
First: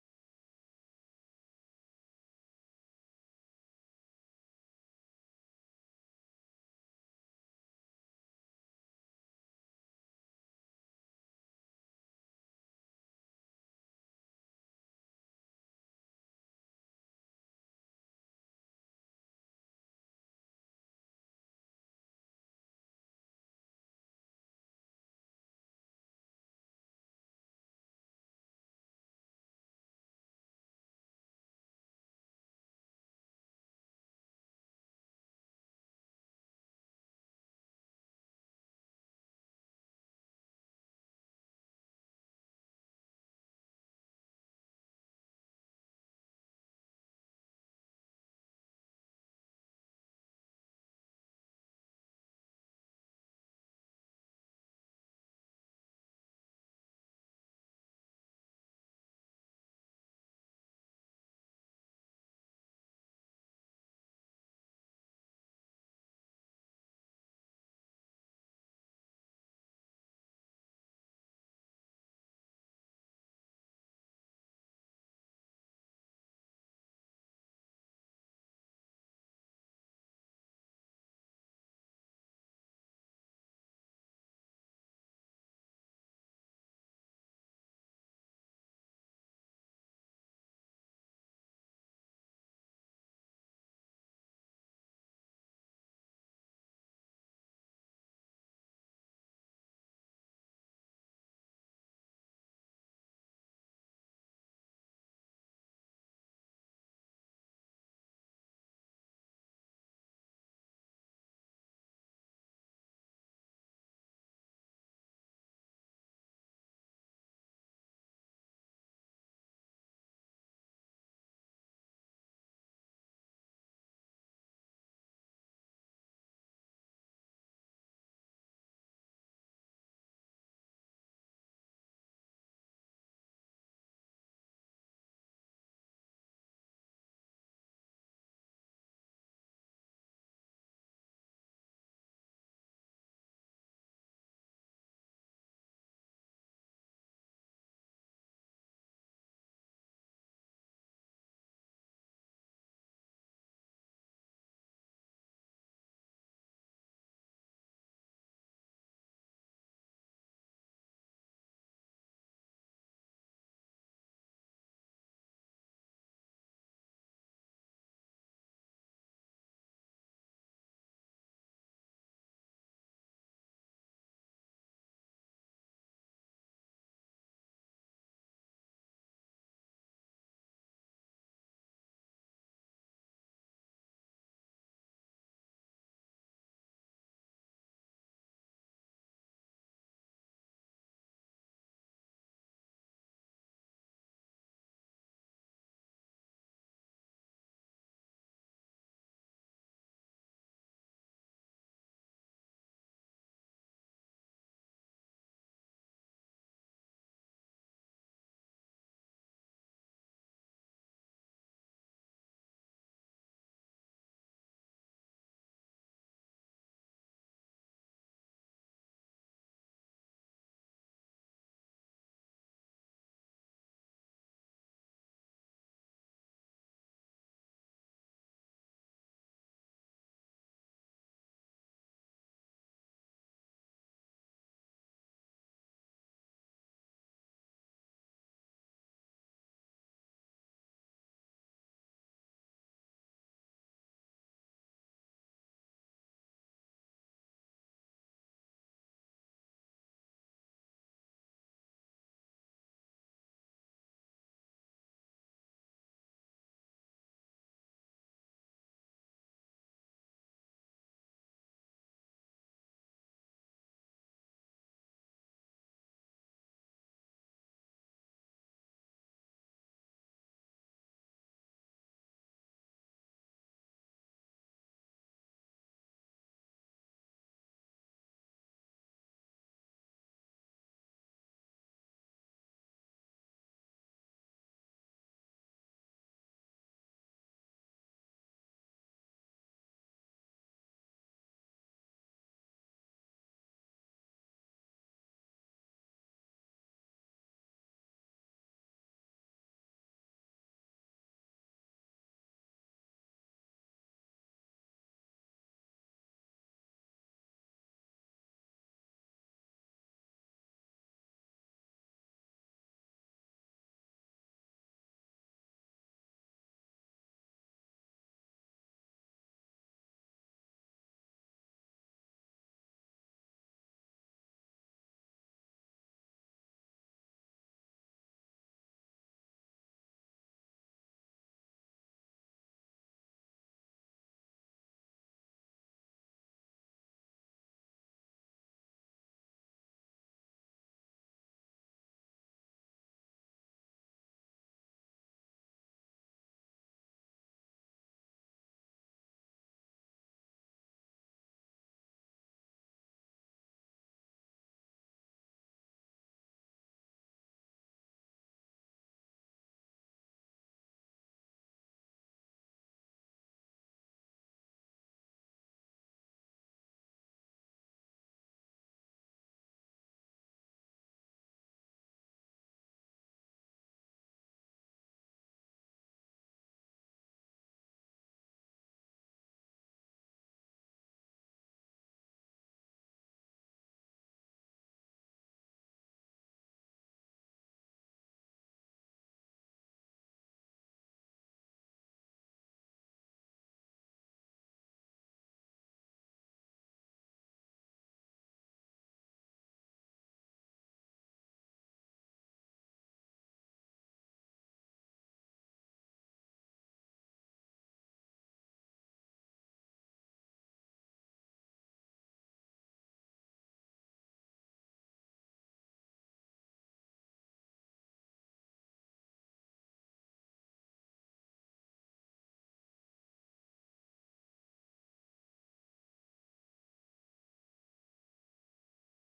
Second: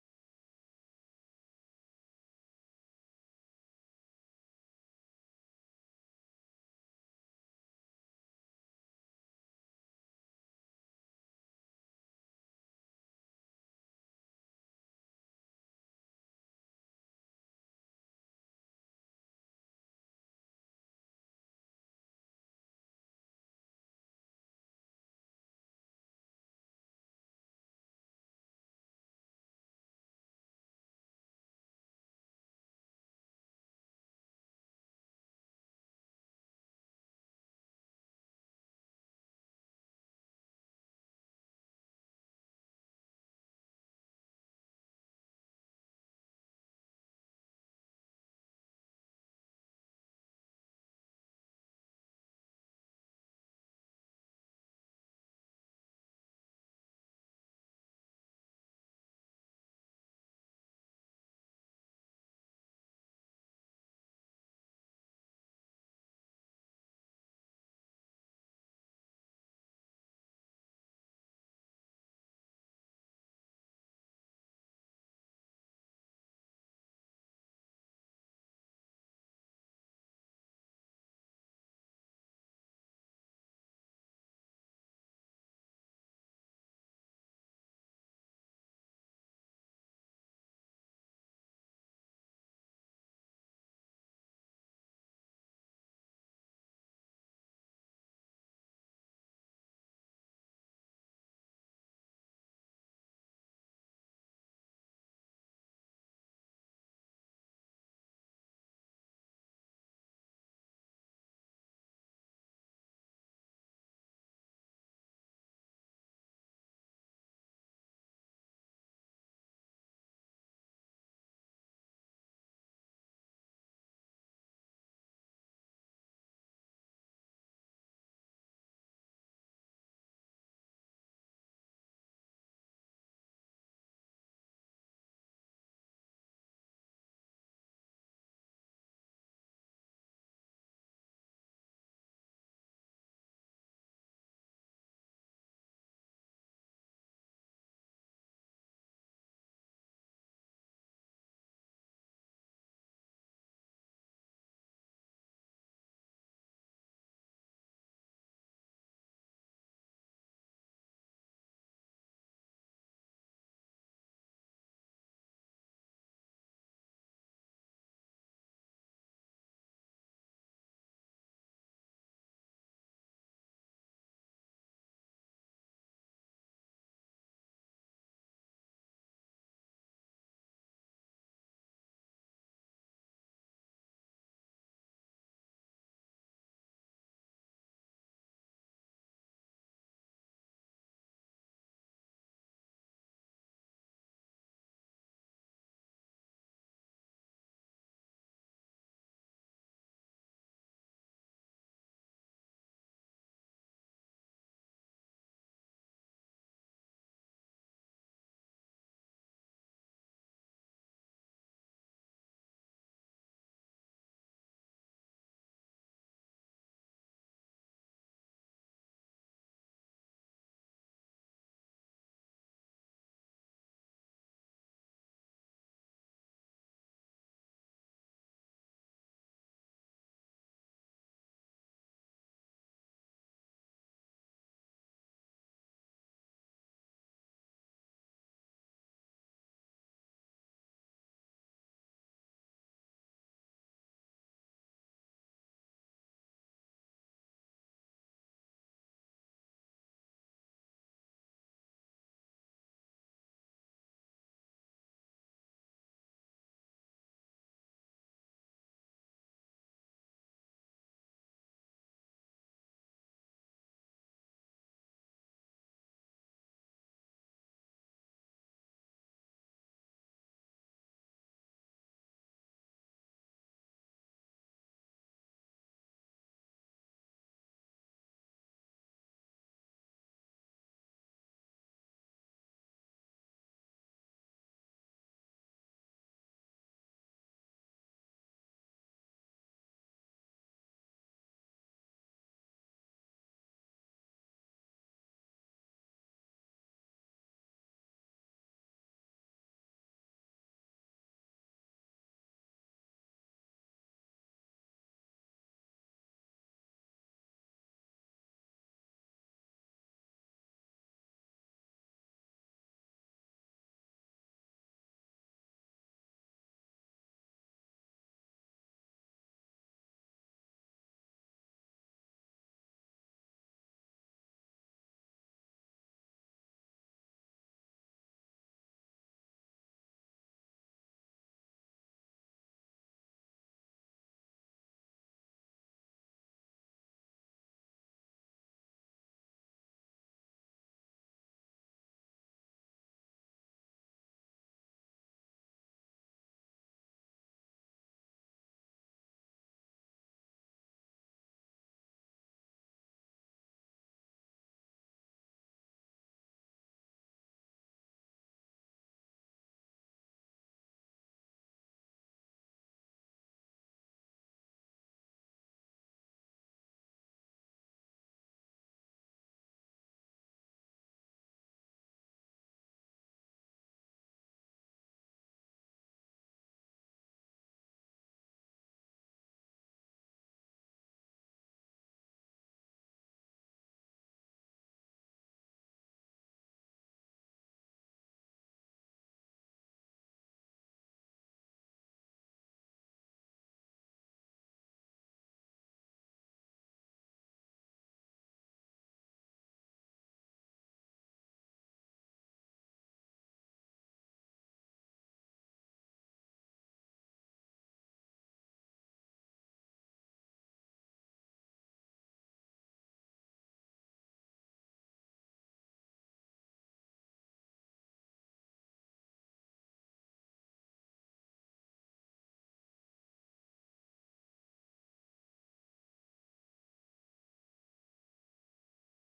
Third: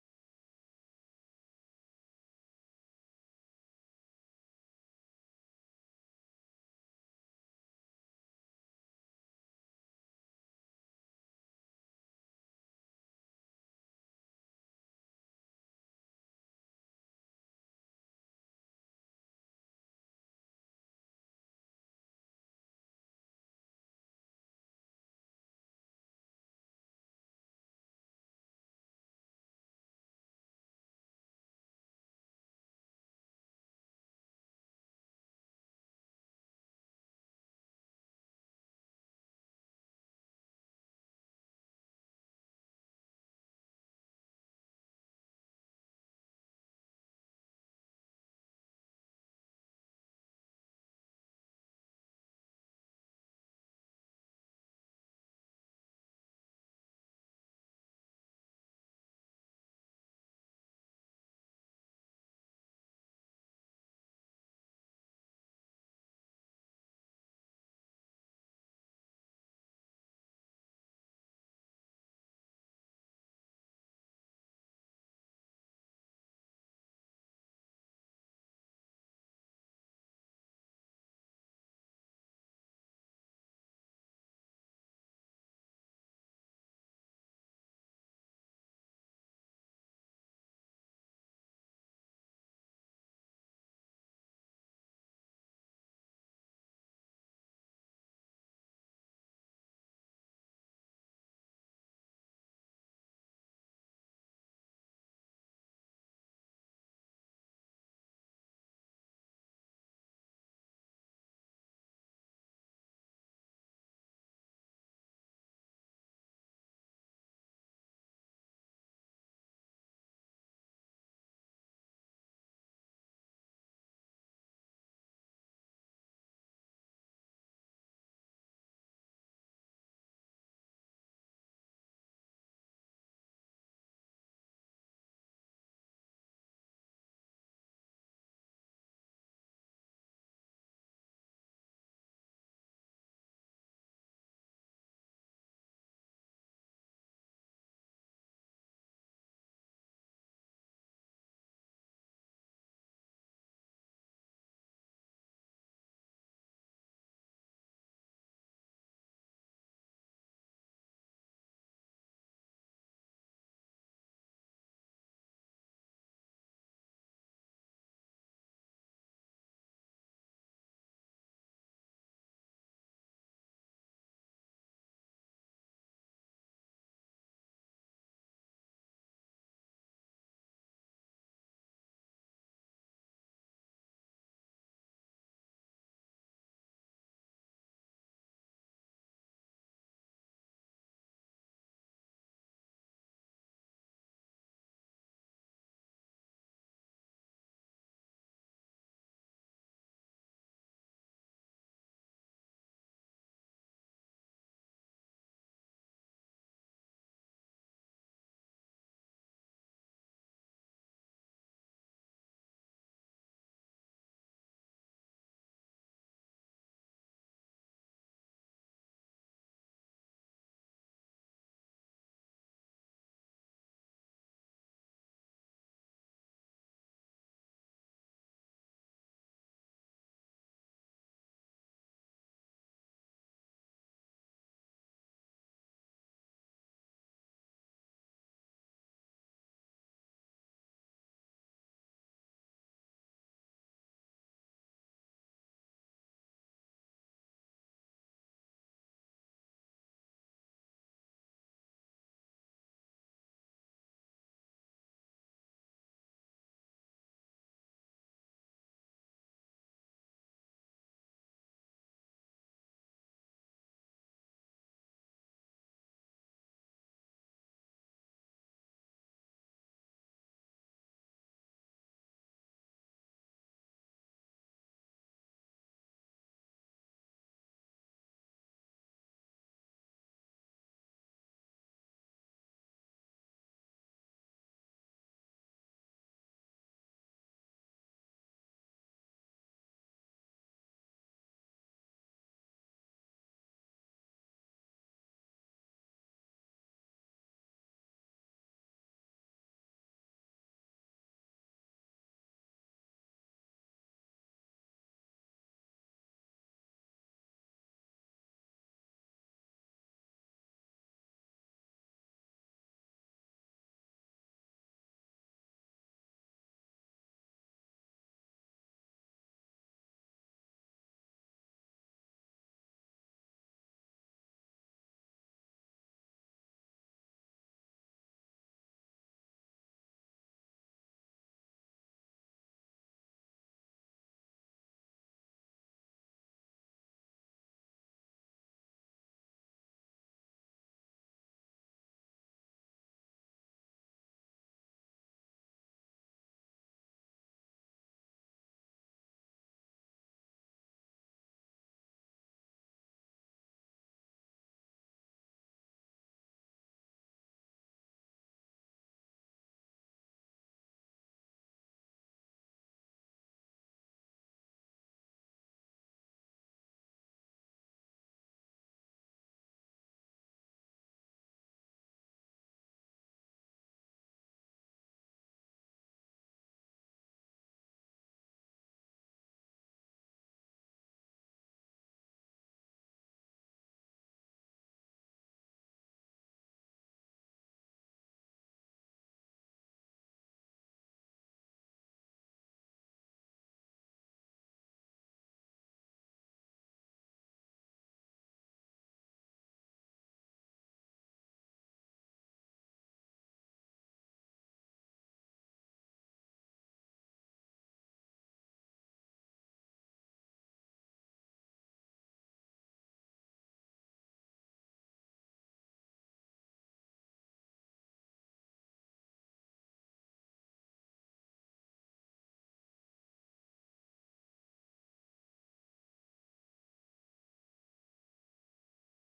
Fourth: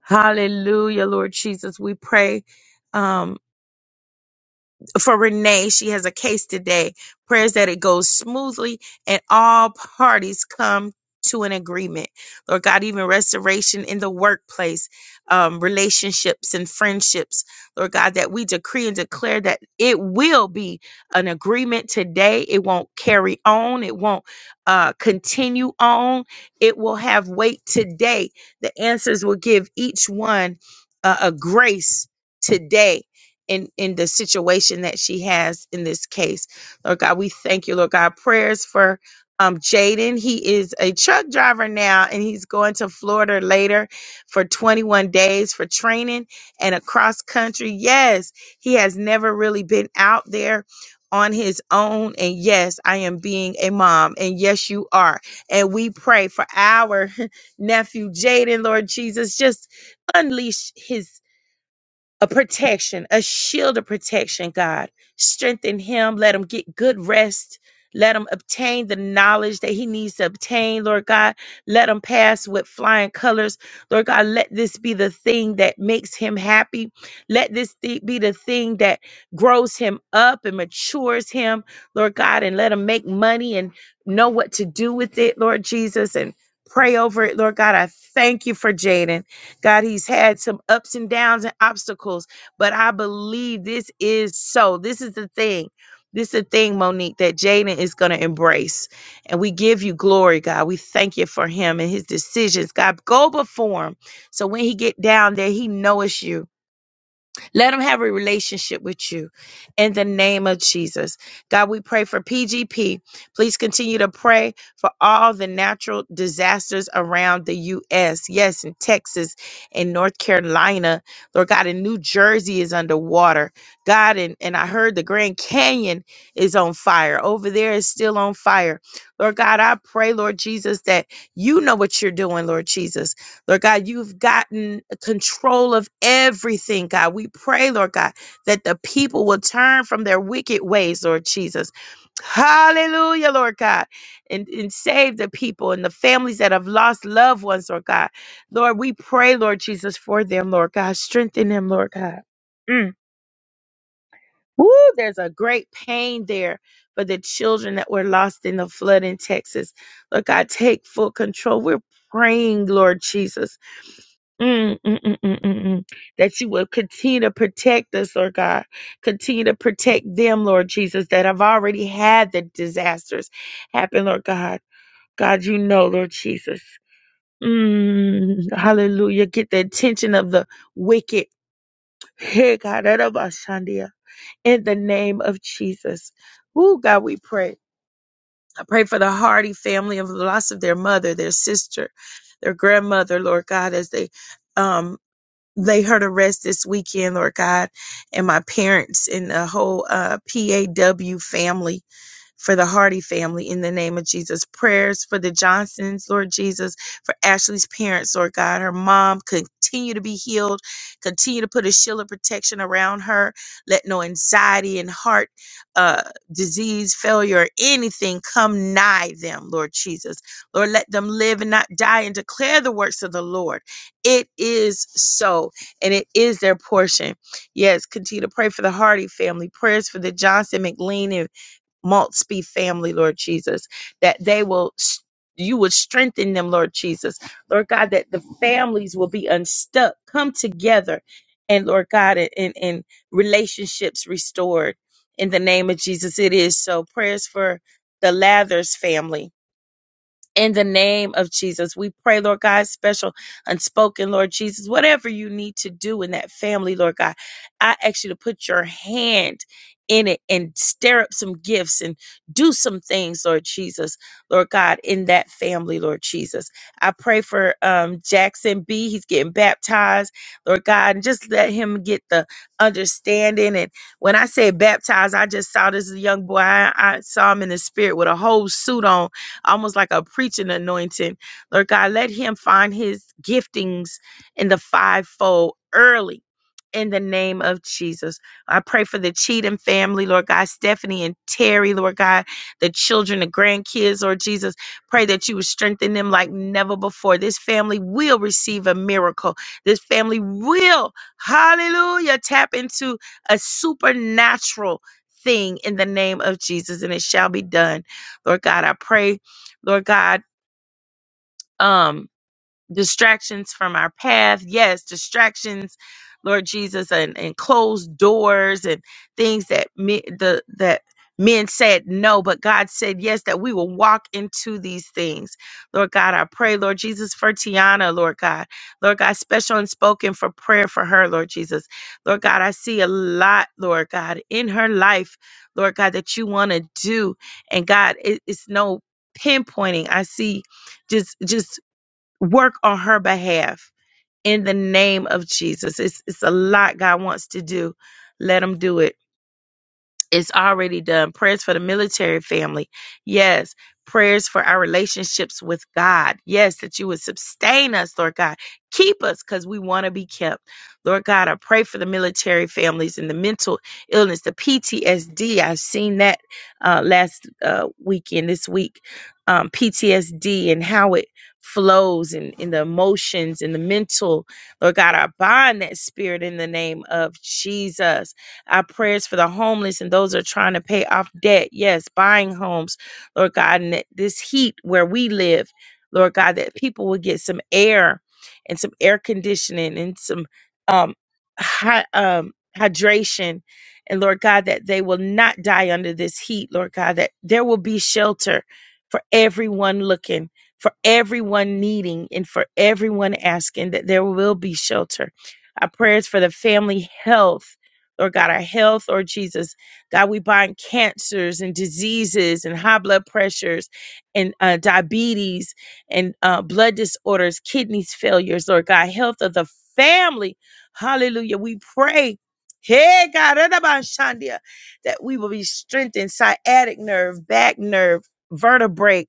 S1: Hallelujah, Lord Jesus. We pray. um, for Renee. She has a case today. Prayers that it goes smoothly and all parties come to an agreement. Lord God, even restoration in the workplace, um, relationships and friendships. Lord God, that we decree and declare that it will be an agreement today. It won't carry on. It won't uh, continue on. It will have weight today. The answers will give each one uh, a grace today in in the situation that she has in this case. Lord God, we thank you, Lord God. Prayers for um Jaden. He is a truck driver now and he's going to Florida later for 21 days for training and across country. Yes, he has never really been out there on his own and yes I am being a mom and yes you are and we pray for our nephew Jaden Lord Jesus just unleash his a protection, a shield of protection, God. Strengthen him. Let him get good rest. Let him obtain the knowledge that he needs to obtain, Lord God. Let him pass with flying colors. Lord God, let this be the thing that makes him happy. Let this thi- be the thing that grows him up and matures him, Lord God, and let him make money and know what to do with it, Lord Jesus, and pray over it, Lord God. I thank you for Jaden. God, he's had some ups and downs and obstacles, but I believe this is so. This is the thing. This is the thing, Monique, that Jaden is going to embrace. And we give you glory, God. We thank you for him and his decisions. God, go before him. So when he get down there, he know it's you. Let them have a relationship with you in the name of Jesus. God, we pray for PGP. Please continue to pray for all the natural disasters around the U.S. Yes, in Texas and North Carolina. Lord God, in New Jersey is underwater. God, and, and I heard the Grand Canyon is on fire. Over there is still on fire. Lord God, I pray, Lord Jesus, that you know what you're doing, Lord Jesus. Lord God, you've gotten control of everything, God. We pray, Lord God, that the people will turn from their wicked ways, Lord Jesus. Hallelujah, Lord God, and, and save the people and the families that have lost loved ones, Lord God. Lord, we pray, Lord Jesus, for them, Lord God. Strengthen them, Lord God. Mm. Woo, there's a great pain there for the children that were lost in the flood in Texas. Lord God, take full control. We're praying, Lord Jesus. Mm, mm, mm, mm, mm, mm. That you will continue to protect us, Lord God. Continue to protect them, Lord Jesus, that have already had the disasters happen, Lord God. God, you know, Lord Jesus. Mm, hallelujah. Get the attention of the wicked. Hey, God, out of our Shandia. in the name of Jesus. Ooh, God, we pray. I pray for the Hardy family of the loss of their mother, their sister, their grandmother, Lord God, as they um they heard arrest this weekend, Lord God, and my parents and the whole uh, PAW family for the Hardy family in the name of Jesus. Prayers for the Johnsons, Lord Jesus, for Ashley's parents, Lord God. Her mom continue to be healed, continue to put a shield of protection around her. Let no anxiety and heart uh, disease, failure, or anything come nigh them, Lord Jesus. Lord, let them live and not die and declare the works of the Lord. It is so, and it is their portion. Yes, continue to pray for the Hardy family, prayers for the Johnson, McLean, and Maltsby family, Lord Jesus, that they will, s- you would strengthen them, Lord Jesus. Lord God, that the families will be unstuck, come together, and Lord God, and, and relationships restored. In the name of Jesus, it is so. Prayers for the Lathers family in the name of Jesus. We pray, Lord God, special unspoken, Lord Jesus, whatever you need to do in that family, Lord God, I ask you to put your hand in it and stir up some gifts and do some things, Lord Jesus, Lord God, in that family, Lord Jesus. I pray for um, Jackson B. He's getting baptized, Lord God, and just let him get the understanding. And when I say baptized, I just saw this young boy. I, I saw him in the spirit with a whole suit on almost like a preaching anointing. Lord God, let him find his giftings in the fivefold early. In the name of Jesus, I pray for the Cheatham family, Lord God, Stephanie and Terry, Lord God, the children, the grandkids, Lord Jesus. Pray that you would strengthen them like never before. This family will receive a miracle. This family will, hallelujah, tap into a supernatural thing in the name of Jesus, and it shall be done. Lord God, I pray Lord God. Um, distractions from our path. Yes, distractions, Lord Jesus, and, and closed doors and things that me, the that men said no, but God said yes, that we will walk into these things. Lord God, I pray, Lord Jesus, for Tiana, Lord God. Lord God, special and spoken for prayer for her, Lord Jesus. Lord God, I see a lot, Lord God, in her life, Lord God, that you want to do. And God, it, it's no pinpointing. I see just just work on her behalf in the name of Jesus. It's it's a lot God wants to do. Let him do it. It's already done. Prayers for the military family. Yes. Prayers for our relationships with God. Yes, that you would sustain us, Lord God. Keep us because we want to be kept. Lord God, I pray for the military families and the mental illness, the PTSD. I've seen that uh, last uh, weekend, this week, um, PTSD and how it flows and in the emotions and the mental. Lord God, I bind that spirit in the name of Jesus. Our prayers for the homeless and those that are trying to pay off debt. Yes, buying homes, Lord God, and that this heat where we live, Lord God, that people will get some air and some air conditioning and some um, hy- um, hydration. And Lord God, that they will not die under this heat, Lord God, that there will be shelter for everyone looking, for everyone needing, and for everyone asking that there will be shelter. Our prayers for the family health Lord God, our health, Lord Jesus. God, we bind cancers and diseases and high blood pressures and uh, diabetes and uh, blood disorders, kidneys failures, Lord God, health of the family. Hallelujah. We pray. Hey, God, that we will be strengthened, sciatic nerve, back nerve, vertebrae,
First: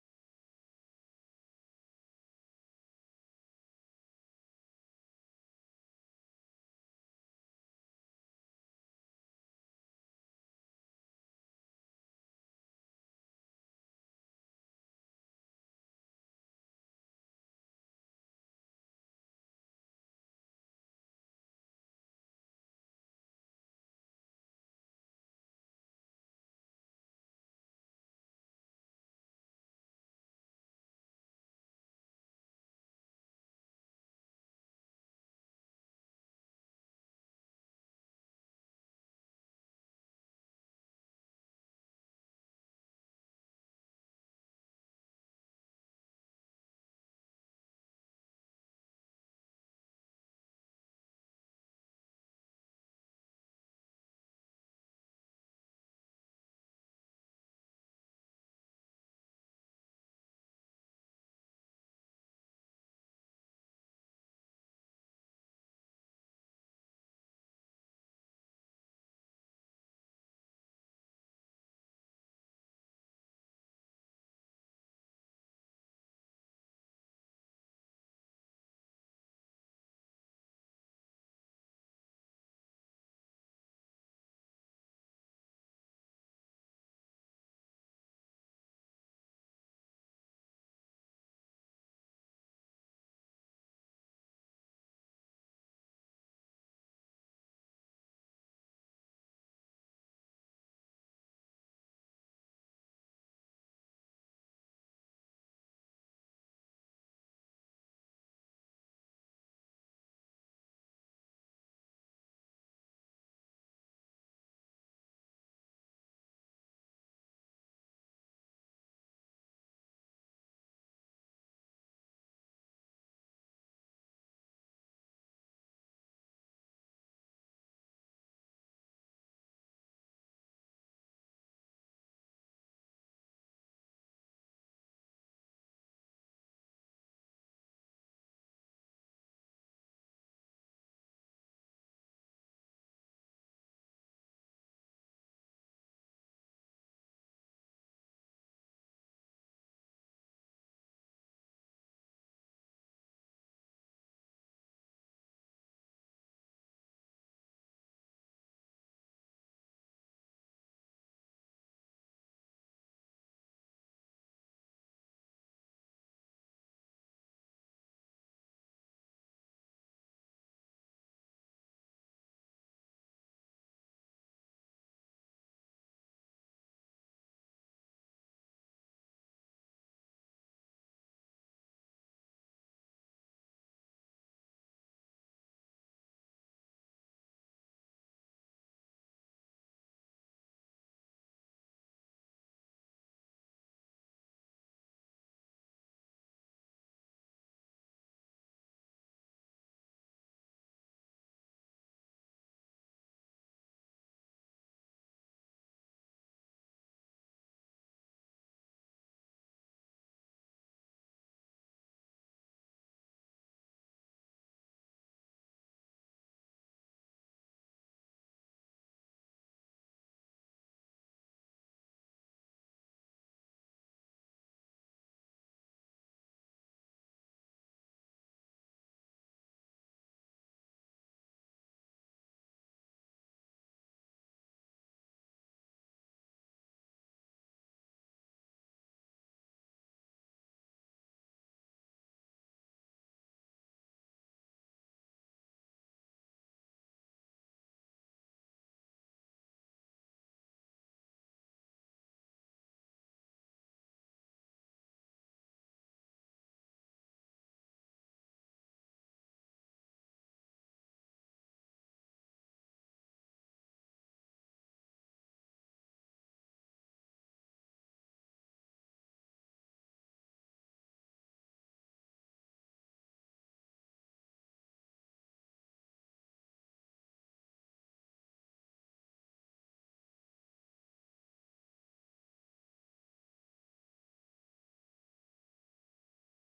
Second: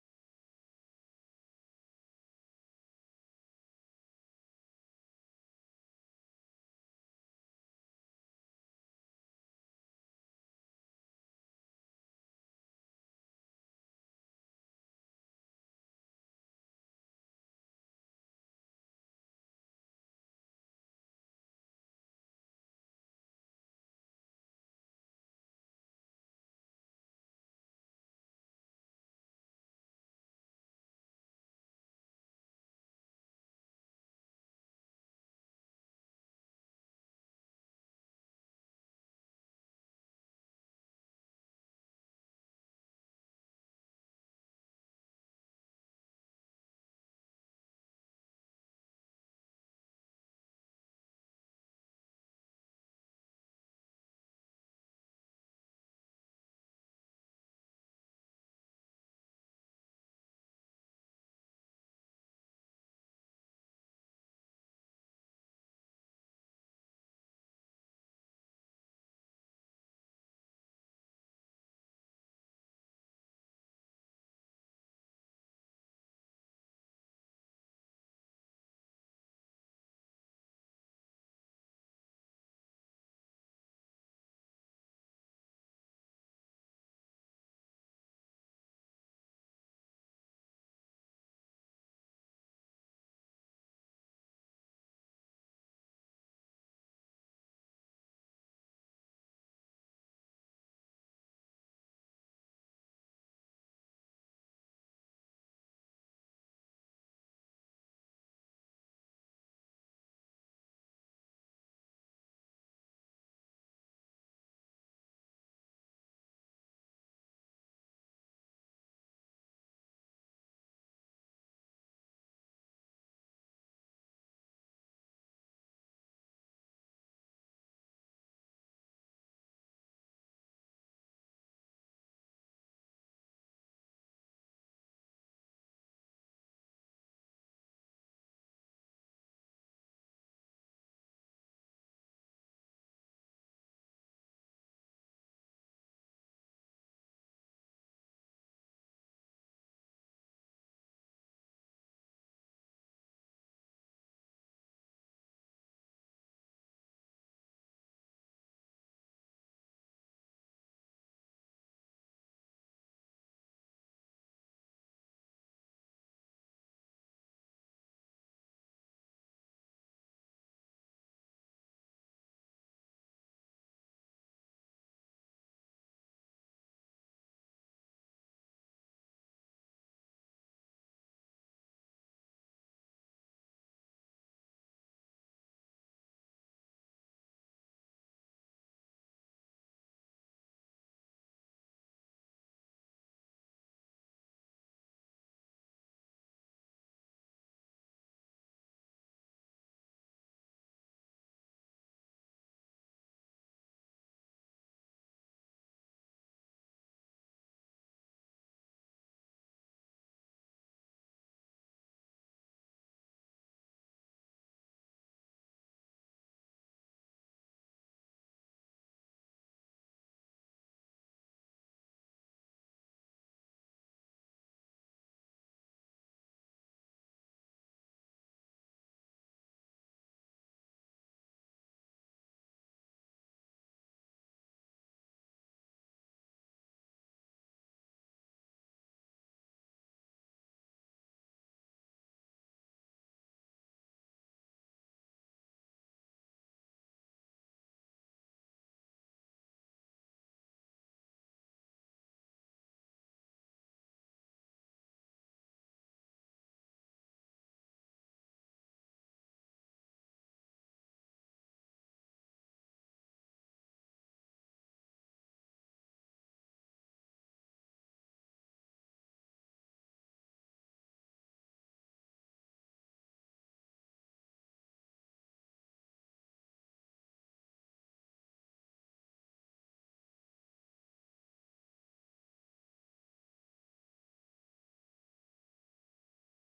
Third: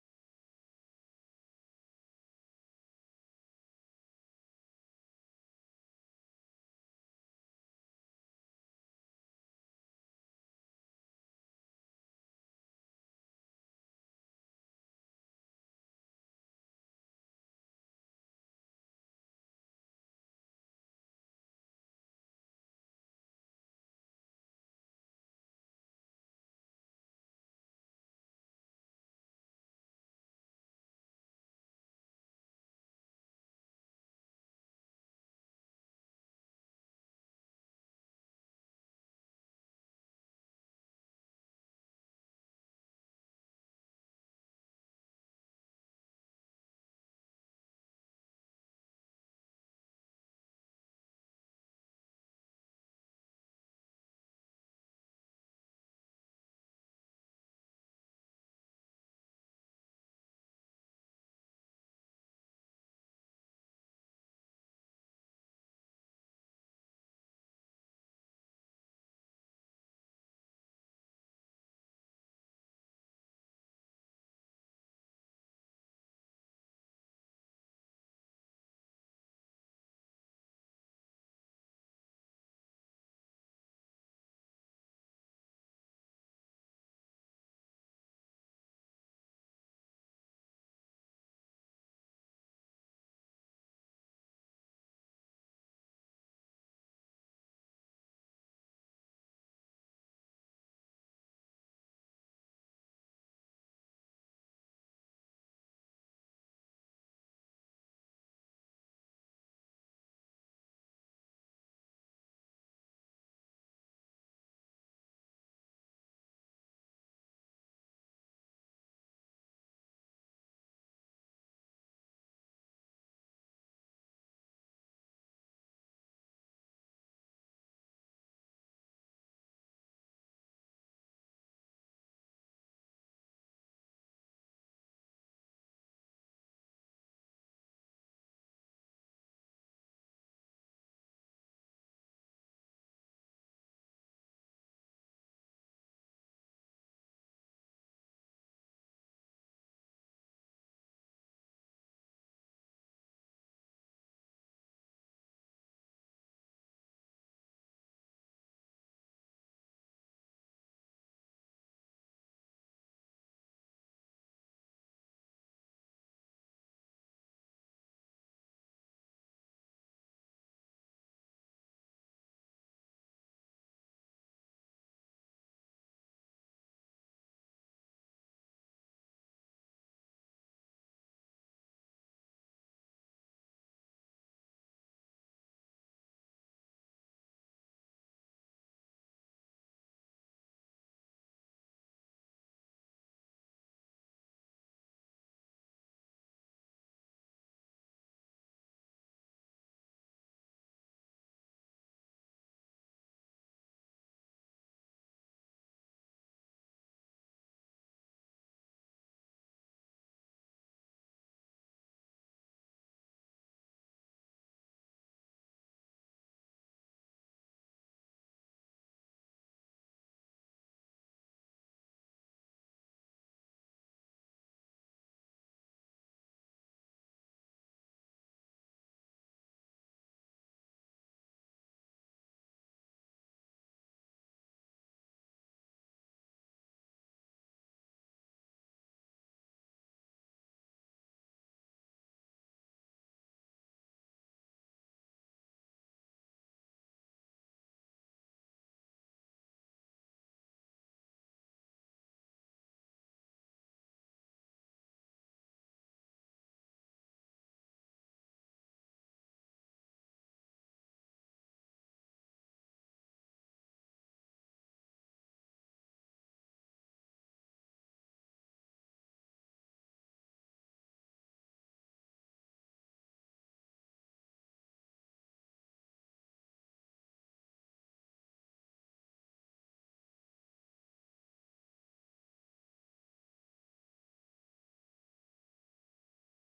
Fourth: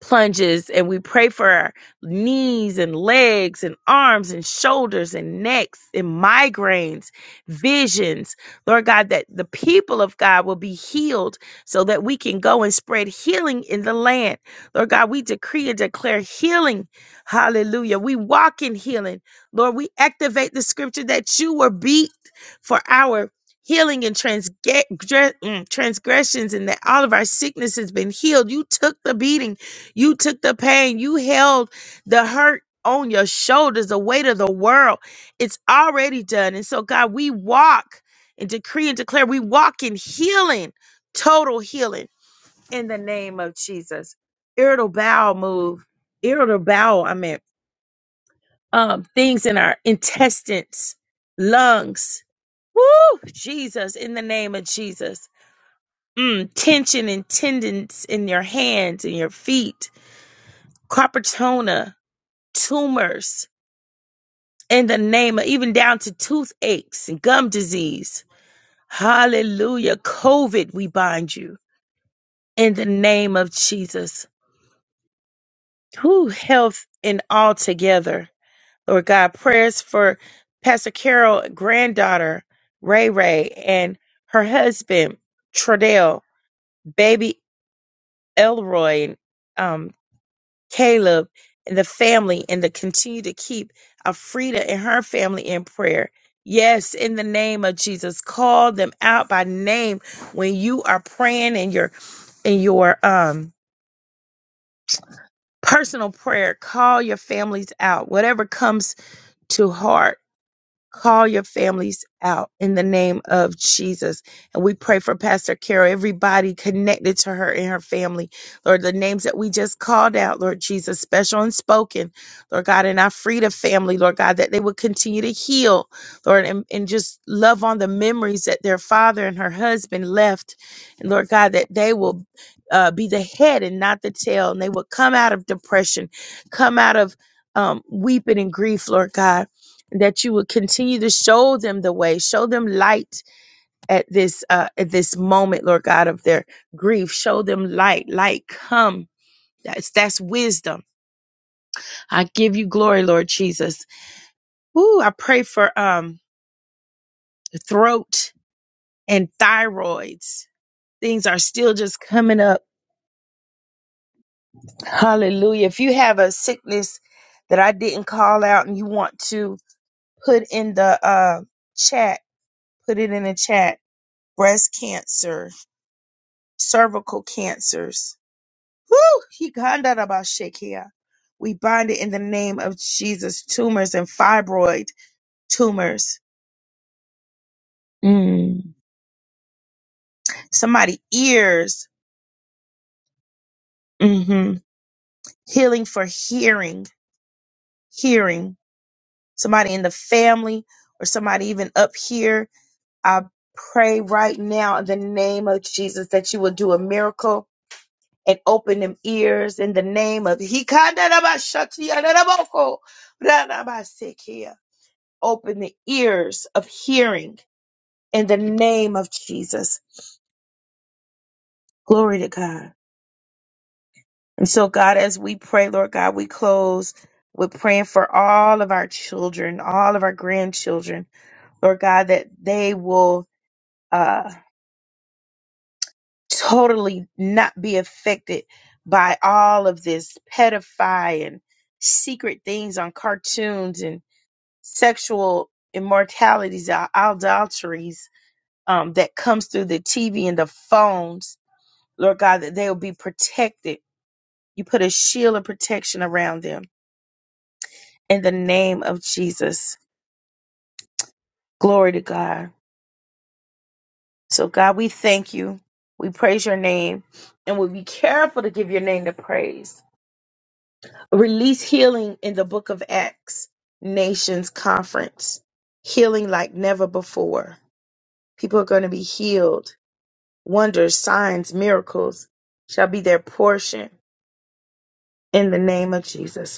S1: plunges and we pray for our knees and legs and arms and shoulders and necks and migraines, visions. Lord God, that the people of God will be healed so that we can go and spread healing in the land. Lord God, we decree and declare healing. Hallelujah. We walk in healing. Lord, we activate the scripture that you were beat for our healing and transge- dre- mm, transgressions and that all of our sickness has been healed. You took the beating you took the pain. You held the hurt on your shoulders, the weight of the world. It's already done. And so, God, we walk and decree and declare we walk in healing, total healing in the name of Jesus. Irritable bowel move, irritable bowel, I mean, um, things in our intestines, lungs. Woo! Jesus, in the name of Jesus. Mm, tension and tendons in your hands and your feet. Carpetona tumors in the name of even down to toothaches and gum disease. Hallelujah. COVID, we bind you in the name of Jesus. Who health and all together. Lord God, prayers for Pastor Carol, granddaughter, Ray Ray, and her husband, Tradell, baby Elroy, and Um. Caleb and the family and to continue to keep Afrida and her family in prayer. Yes, in the name of Jesus, call them out by name when you are praying in your in your um personal prayer. Call your families out, whatever comes to heart Call your families out in the name of Jesus. And we pray for Pastor Carol, everybody connected to her and her family. Lord, the names that we just called out, Lord Jesus, special and spoken, Lord God, and our Frida family, Lord God, that they would continue to heal, Lord, and, and just love on the memories that their father and her husband left. And Lord God, that they will uh, be the head and not the tail. And they will come out of depression, come out of um, weeping and grief, Lord God that you would continue to show them the way show them light at this uh at this moment lord god of their grief show them light light come that's that's wisdom i give you glory lord jesus Ooh, i pray for um throat and thyroids things are still just coming up hallelujah if you have a sickness that i didn't call out and you want to put in the uh chat put it in the chat breast cancer cervical cancers. Woo! He kinda about shake We bind it in the name of Jesus. Tumors and fibroid tumors. Mm. Somebody ears. hmm Healing for hearing. Hearing. Somebody in the family or somebody even up here. I pray right now in the name of Jesus that you will do a miracle and open them ears in the name of He kinda about shut here. open the ears of hearing in the name of Jesus. Glory to God. And so, God, as we pray, Lord God, we close with praying for all of our children, all of our grandchildren, Lord God, that they will uh, totally not be affected by all of this pedophilia and secret things on cartoons and sexual immortalities, adulteries um, that comes through the TV and the phones Lord God, that they will be protected. You put a shield of protection around them in the name of Jesus. Glory to God. So, God, we thank you. We praise your name and we'll be careful to give your name the praise. Release healing in the book of Acts, Nations Conference. Healing like never before. People are going to be healed. Wonders, signs, miracles shall be their portion in the name of Jesus.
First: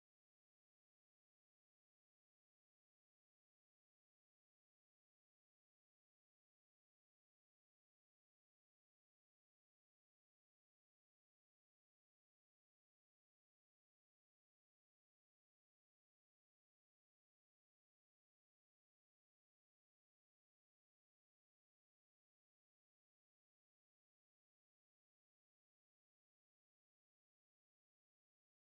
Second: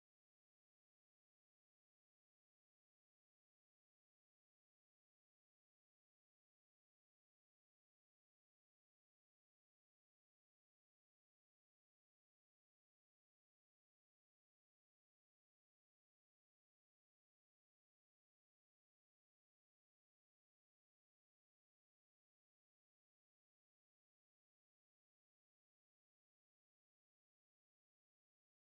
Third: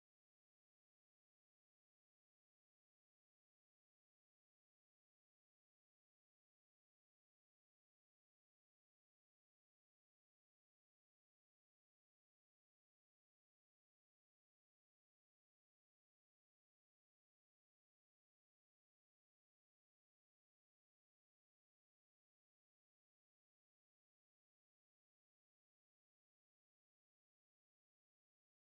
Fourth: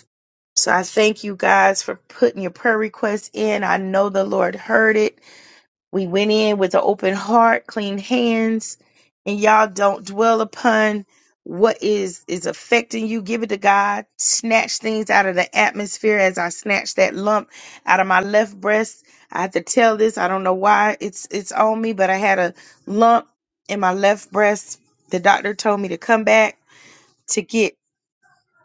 S1: So I thank you guys for putting your prayer requests in. I know the Lord heard it. We went in with an open heart, clean hands, and y'all don't dwell upon what is is affecting you. Give it to God. Snatch things out of the atmosphere as I snatch that lump out of my left breast. I have to tell this. I don't know why it's it's on me, but I had a lump in my left breast. The doctor told me to come back to get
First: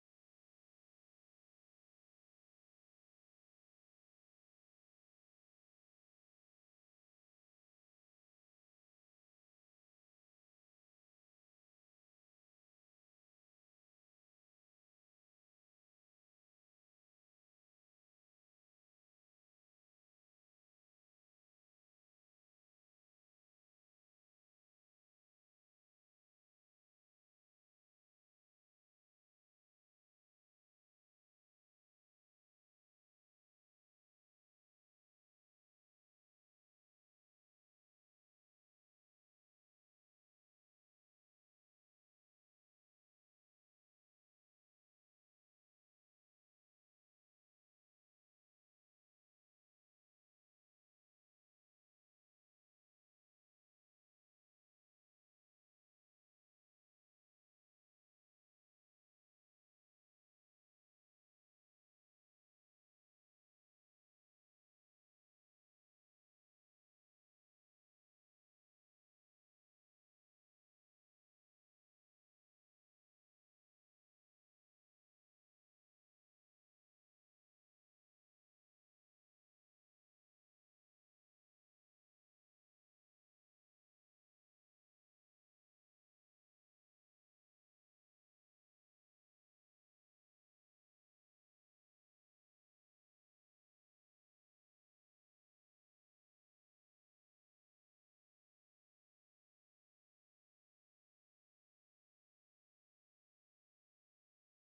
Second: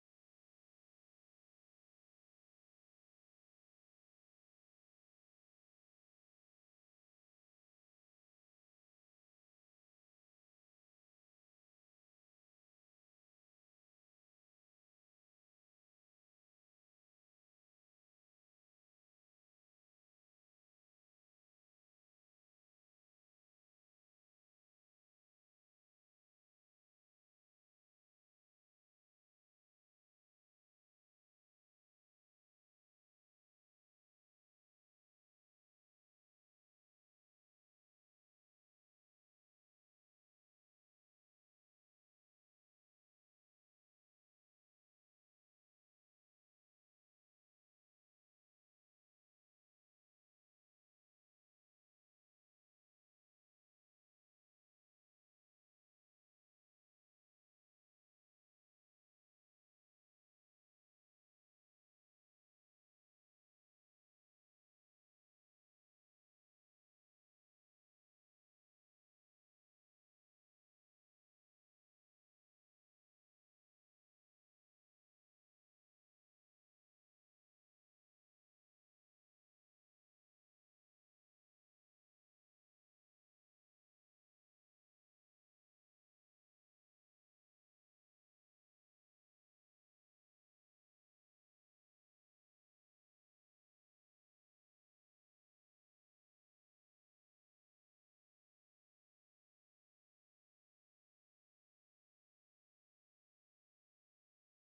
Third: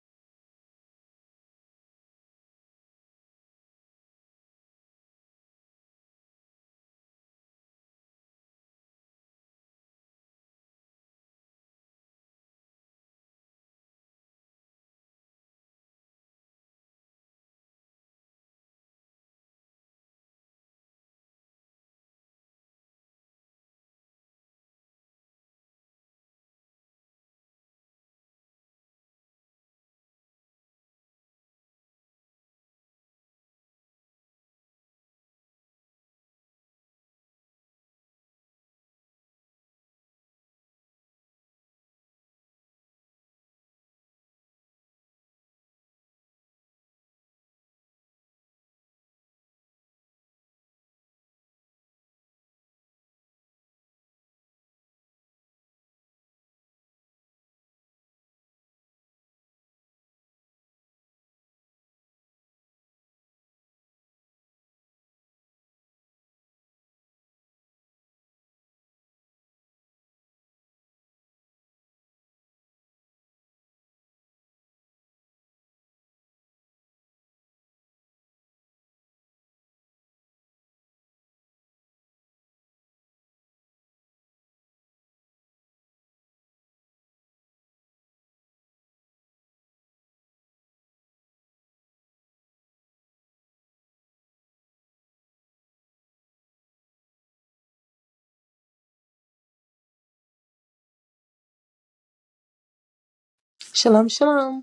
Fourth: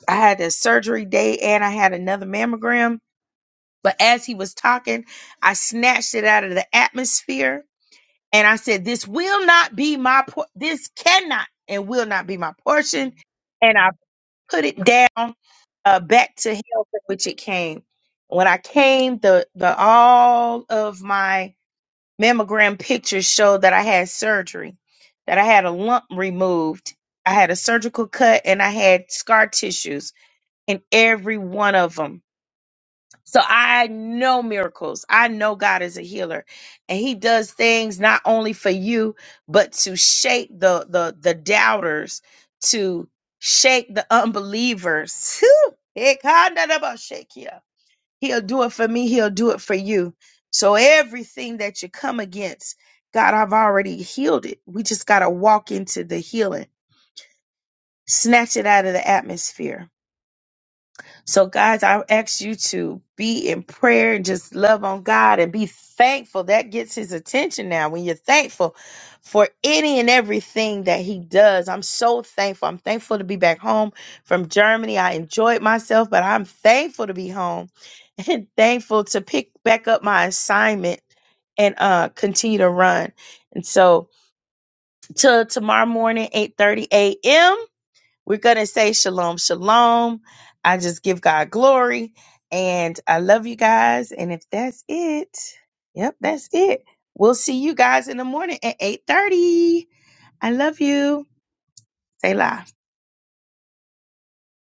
S1: I had a surgery day and I had another mammogram but as he was talking, I snatched it out of the atmosphere and I said, This will not be my, por- this cannot and will not be my portion. And I put it down uh, back to hell from which it came. When I came, the, the all of my mammogram pictures showed that I had surgery, that I had a lump removed. I had a surgical cut and I had scar tissues in every one of them so I know miracles. I know God is a healer and he does things not only for you but to shake the the the doubters, to shake the unbelievers. Whew! Ikandadabashakia. He'll do it for me, he'll do it for you. So everything that you come against, God, I've already healed it. We just got to walk into the healing. Snatch it out of the atmosphere so, guys, I ask you to be in prayer and just love on God and be thankful. That gets his attention now when you're thankful for any and everything that he does. I'm so thankful. I'm thankful to be back home from Germany. I enjoyed myself, but I'm thankful to be home and thankful to pick back up my assignment and uh continue to run. And so till tomorrow morning, 8:30 a.m. We're going to say shalom, shalom. I just give God glory. And I love you guys. And if that's it, yep, that's it. We'll see you guys in the morning at 8.30. I love you. Say la.
S2: Shalom, shalom.